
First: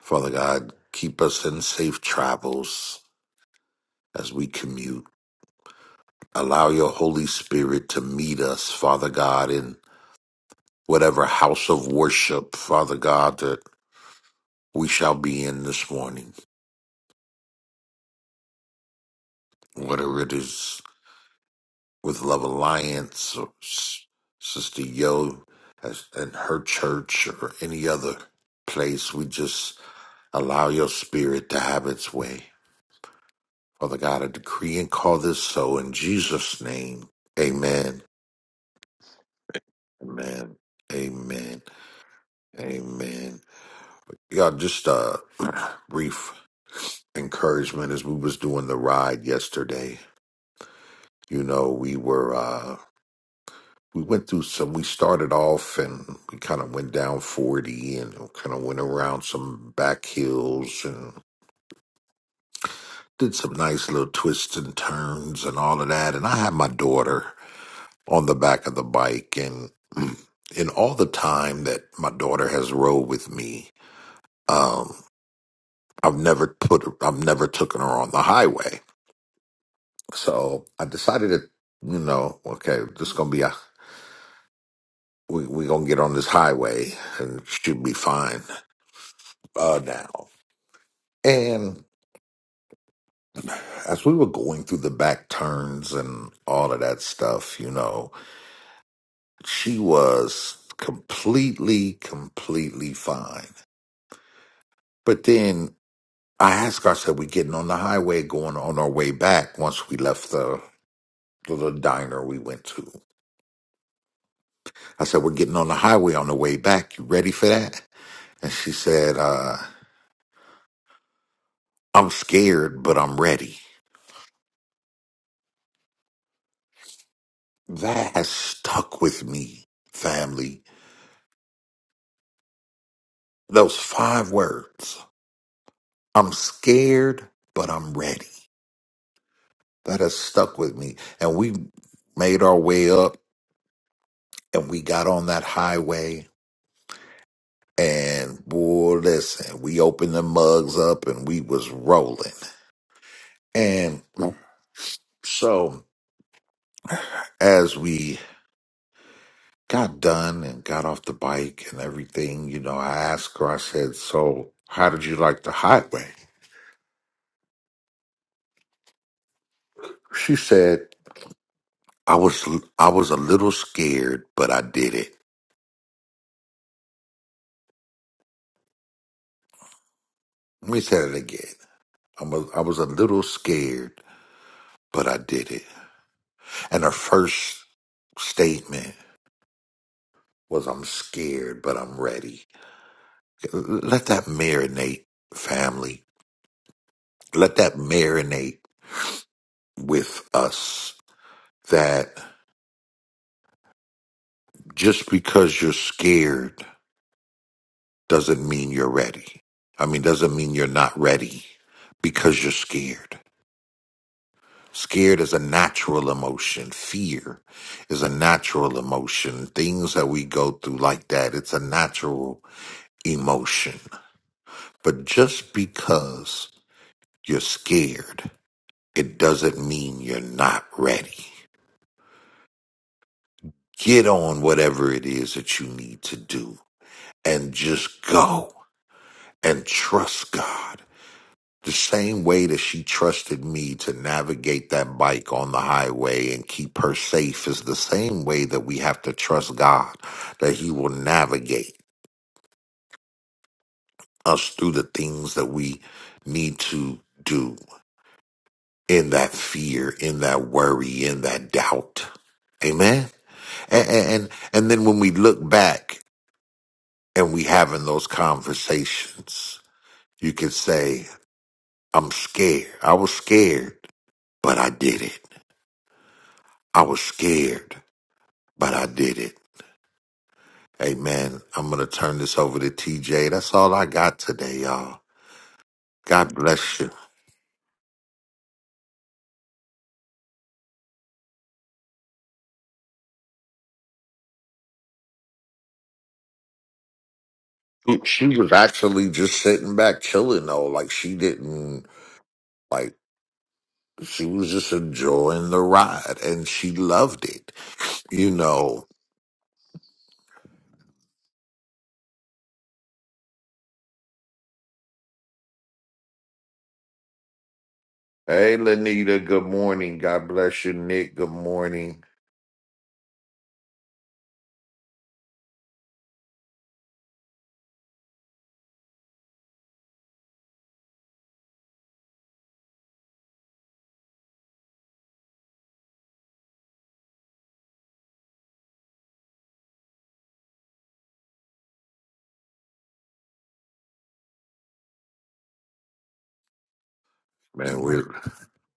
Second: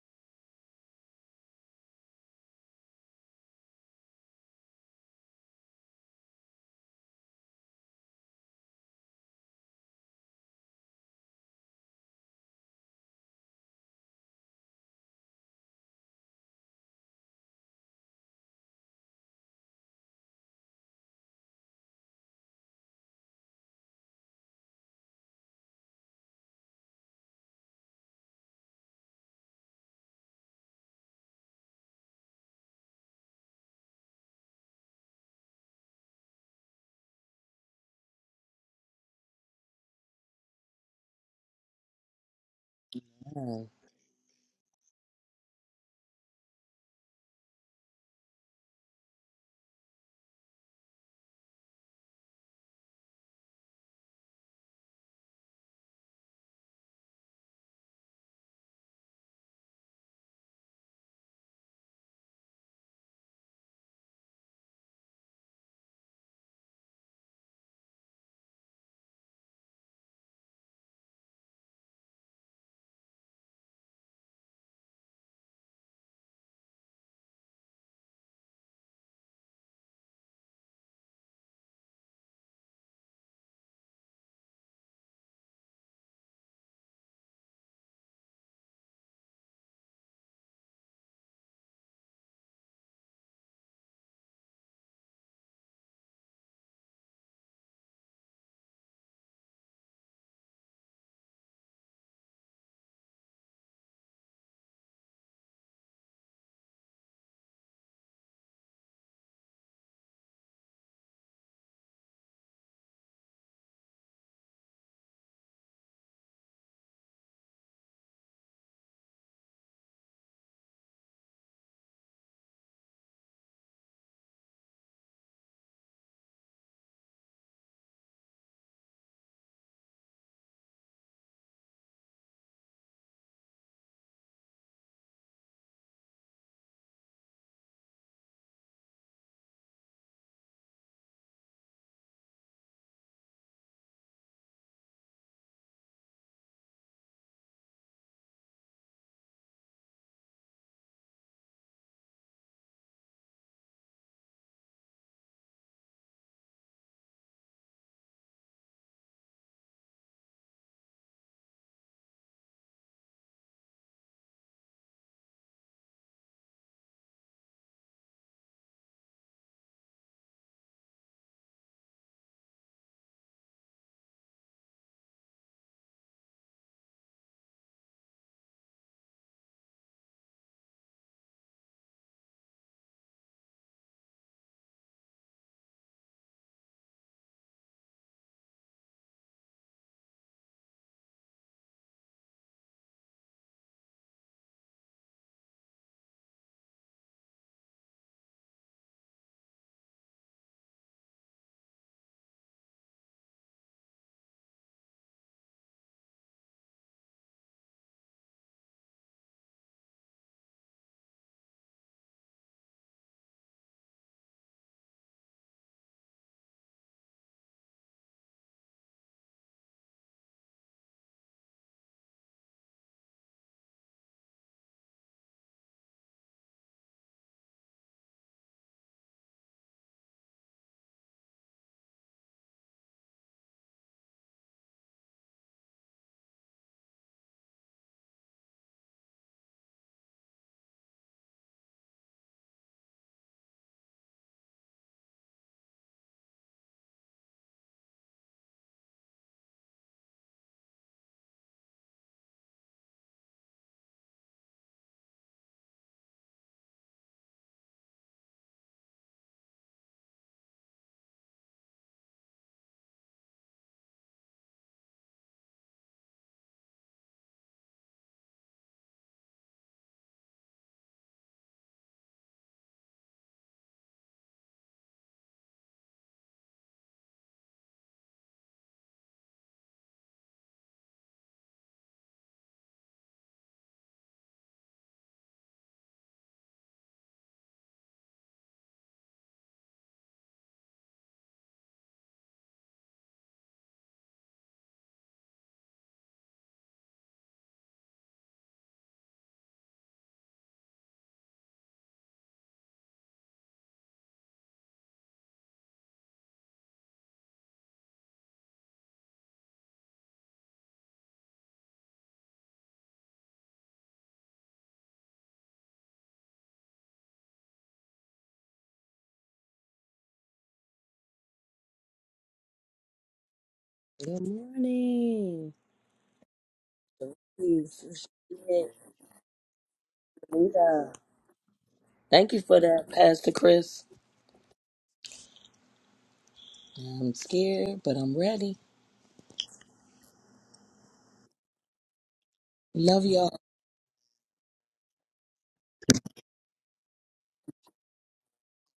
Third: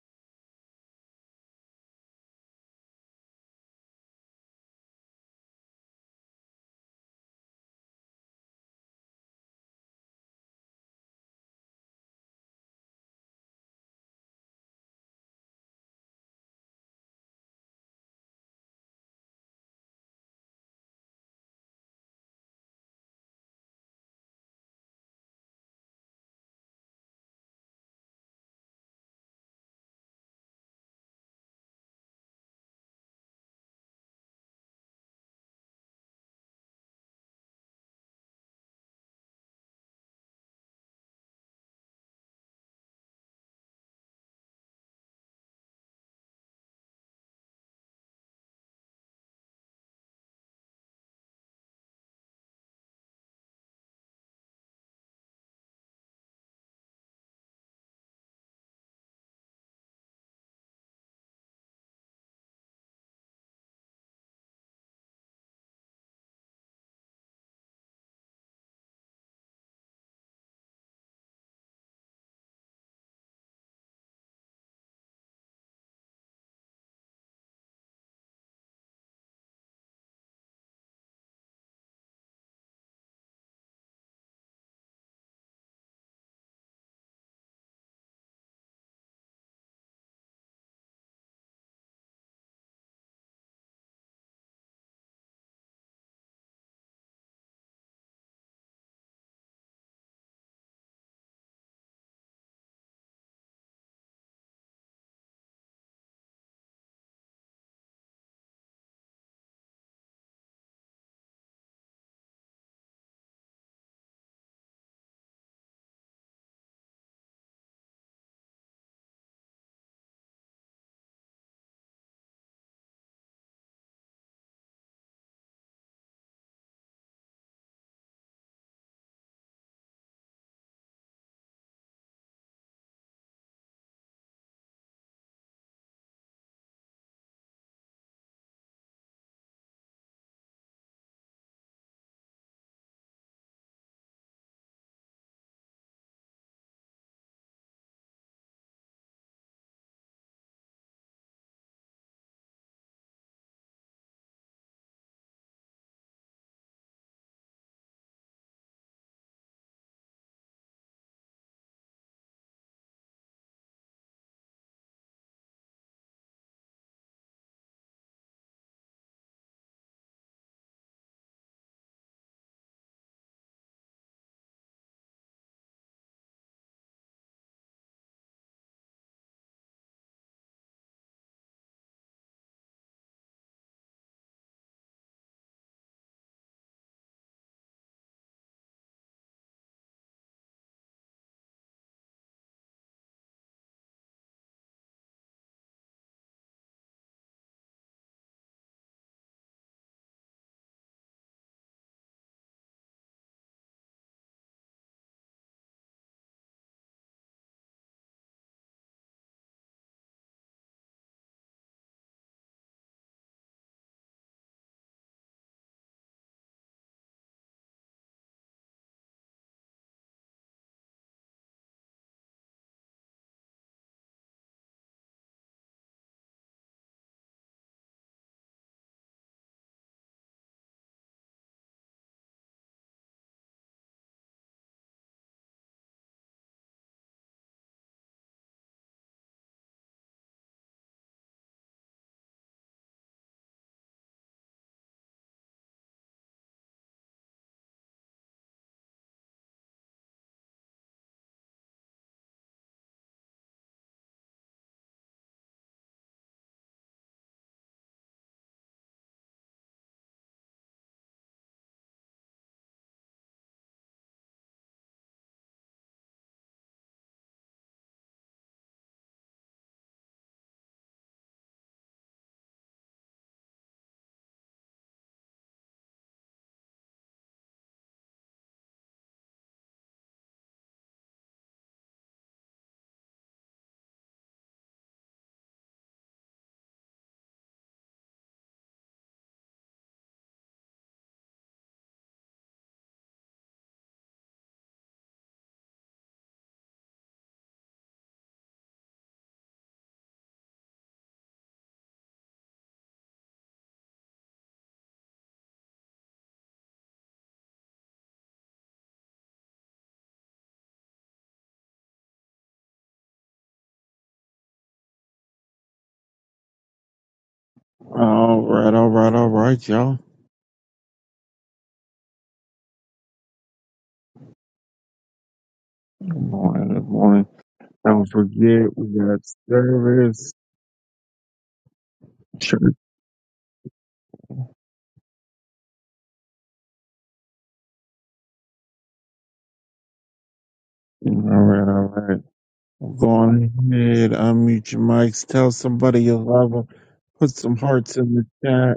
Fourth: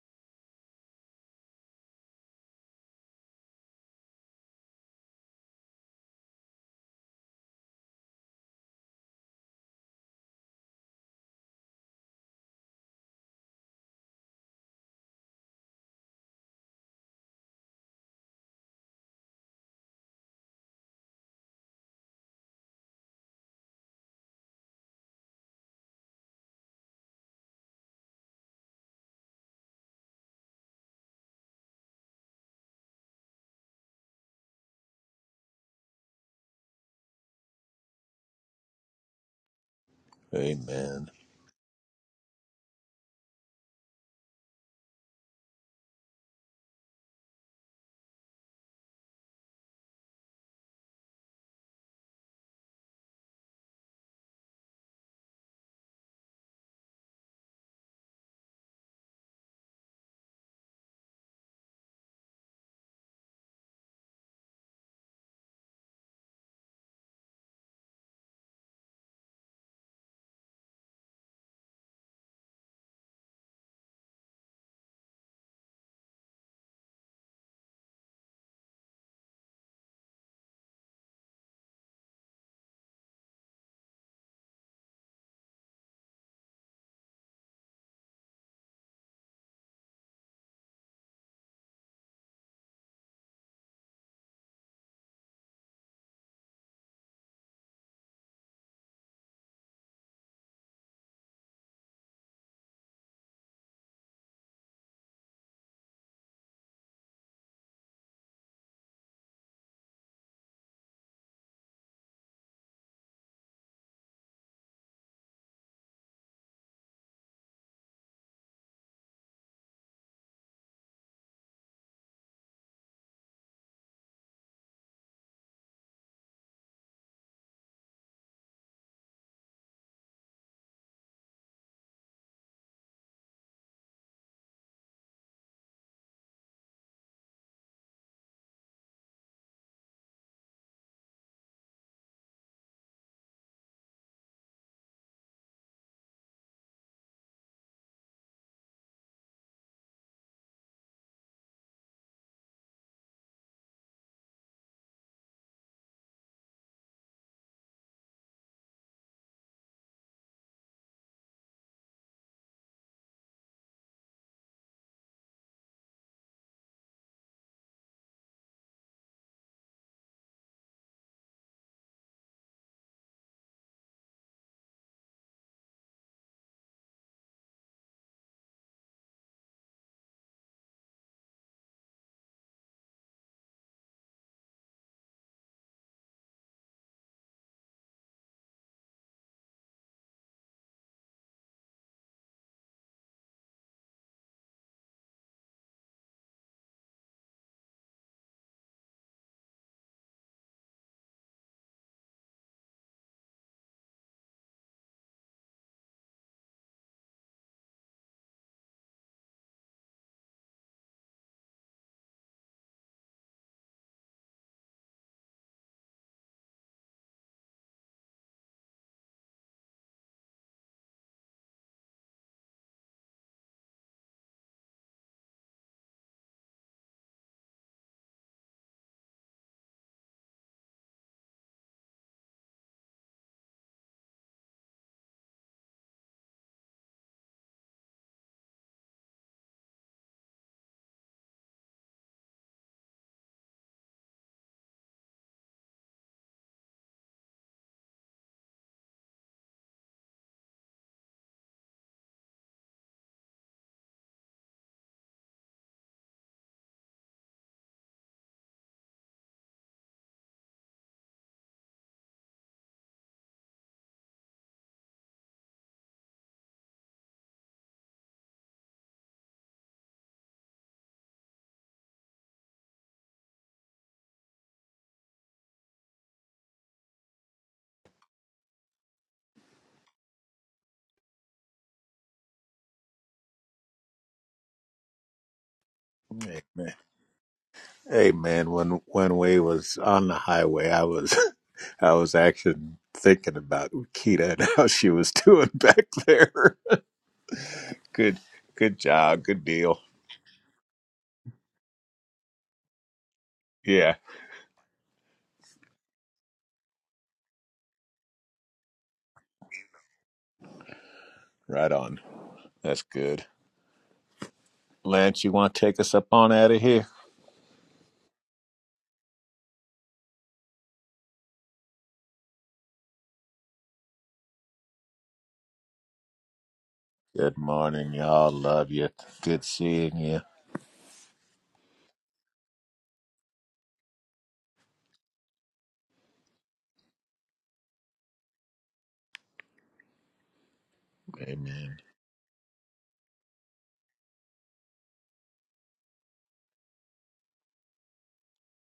A: Father God, keep us in safe travels as we commute. Allow your Holy Spirit to meet us, Father God, in whatever house of worship, Father God, that we shall be in this morning. Whether it is with Love Alliance or S- Sister Yo as- and her church or any other place, we just allow your spirit to have its way. Father God, I decree and call this so in Jesus' name. Amen. Amen.
B: Amen.
A: Amen. Amen.
D: Good
A: Y'all, just a brief encouragement as we was doing the ride yesterday. You know, we were uh we went through some we started off and we kind of went down 40 and kind of went around some back hills and did some nice little twists and turns and all of that. And I had my daughter. on the back of the bike and in all the time that my daughter has rode with me um i've never put i've never taken her on the highway so i decided that you know okay this gonna be a we we gonna get on this highway and she'll be fine uh now and as we were going through the back turns and all of that stuff you know she was completely completely fine but then I asked her, I said, we getting on the highway going on our way back once we left the the little diner we went to. I said, we're getting on the highway on the way back. You ready for that? And she said, uh, I'm scared, but I'm ready. That has stuck with me, family. Those five words. I'm scared, but I'm ready. That has stuck with me. And we made our way up and we got on that highway And boy, listen, we opened the mugs up and we was rolling. And so as we got done and got off the bike and everything, you know, I asked her, I said, So how did you like the highway? She said, I was I was a little scared, but I did it. Let me say it again. I was I was a little scared, but I did it. And her first statement was I'm scared, but I'm ready. let that marinate, family. Let that marinate with us that just because you're scared doesn't mean you're ready. I mean, doesn't mean you're not ready because you're scared. Scared is a natural emotion. Fear is a natural emotion. Things that we go through like that, it's a natural emotion. But just because you're scared, it doesn't mean you're not ready get on whatever it is that you need to do and just go and trust God. The same way that she trusted me to navigate that bike on the highway and keep her safe is the same way that we have to trust God that He will navigate us through the things that we need to do in that fear, in that worry, in that doubt. Amen. And, and, and then when we look back and we having those conversations. You can say, I'm scared. I was scared, but I did it. I was scared, but I did it. Amen. I'm going to turn this over to TJ. That's all I got today, y'all. God
B: Amen.
A: bless you.
B: Hey man, when when we was on the highway, I was I was actually thinking about Kita and how she was doing back there. Good
A: She was
B: good
A: actually
B: job,
A: just
B: good
A: sitting
B: deal.
A: back chilling though. Like she didn't, like,
B: Yeah,
A: she was just enjoying the ride and she loved it, you know.
B: right on. That's good. Lance, you want to take us up on out of here?
C: All
A: Hey,
C: right, all right,
A: Lanita,
C: all
A: good
C: right,
A: morning.
C: y'all.
A: God bless you, Nick. Good morning.
D: morning.
C: Good morning, good morning.
B: Good
D: You
B: morning,
C: Don't
B: y'all. Love
D: Appreciate
C: forget, we
B: you.
C: got
B: Good seeing you.
C: service,
D: it. Thank you for
C: church.
D: that, Pastor Chris. I'm scared, but I'm ready.
C: All right,
B: Amen.
C: all right.
D: Love
C: Go
D: y'all.
C: on ahead, unmute your mics. Tell somebody you love them. Put some
A: Man,
C: hearts
A: we're,
C: in the chat.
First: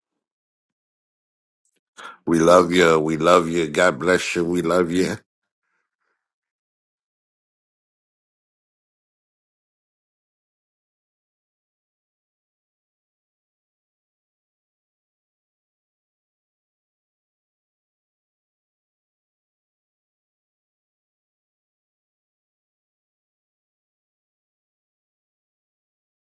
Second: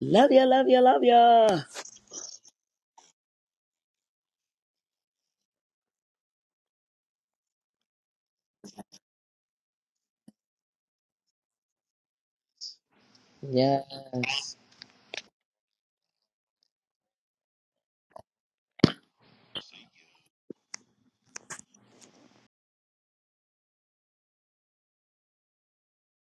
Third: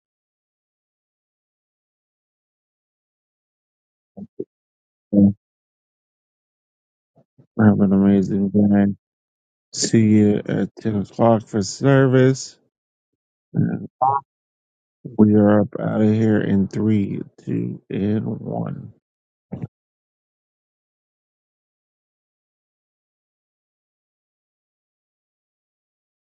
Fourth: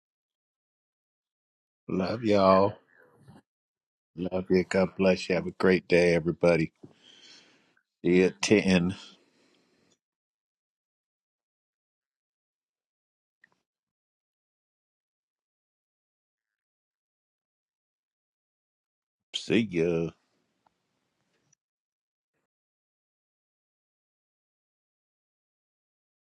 D: Love ya, love ya, love ya.
B: Love
A: We love
B: y'all.
A: you. We love you. God bless you.
B: Love
A: We
B: you. God
A: love you.
B: bless you. Have a great day, everybody.
C: Have an
B: See you at
C: amazing
B: 10.
C: day. See you at 10 o'clock for service.
D: Yeah.
C: We are up out of here in three, two, and one.
B: See ya.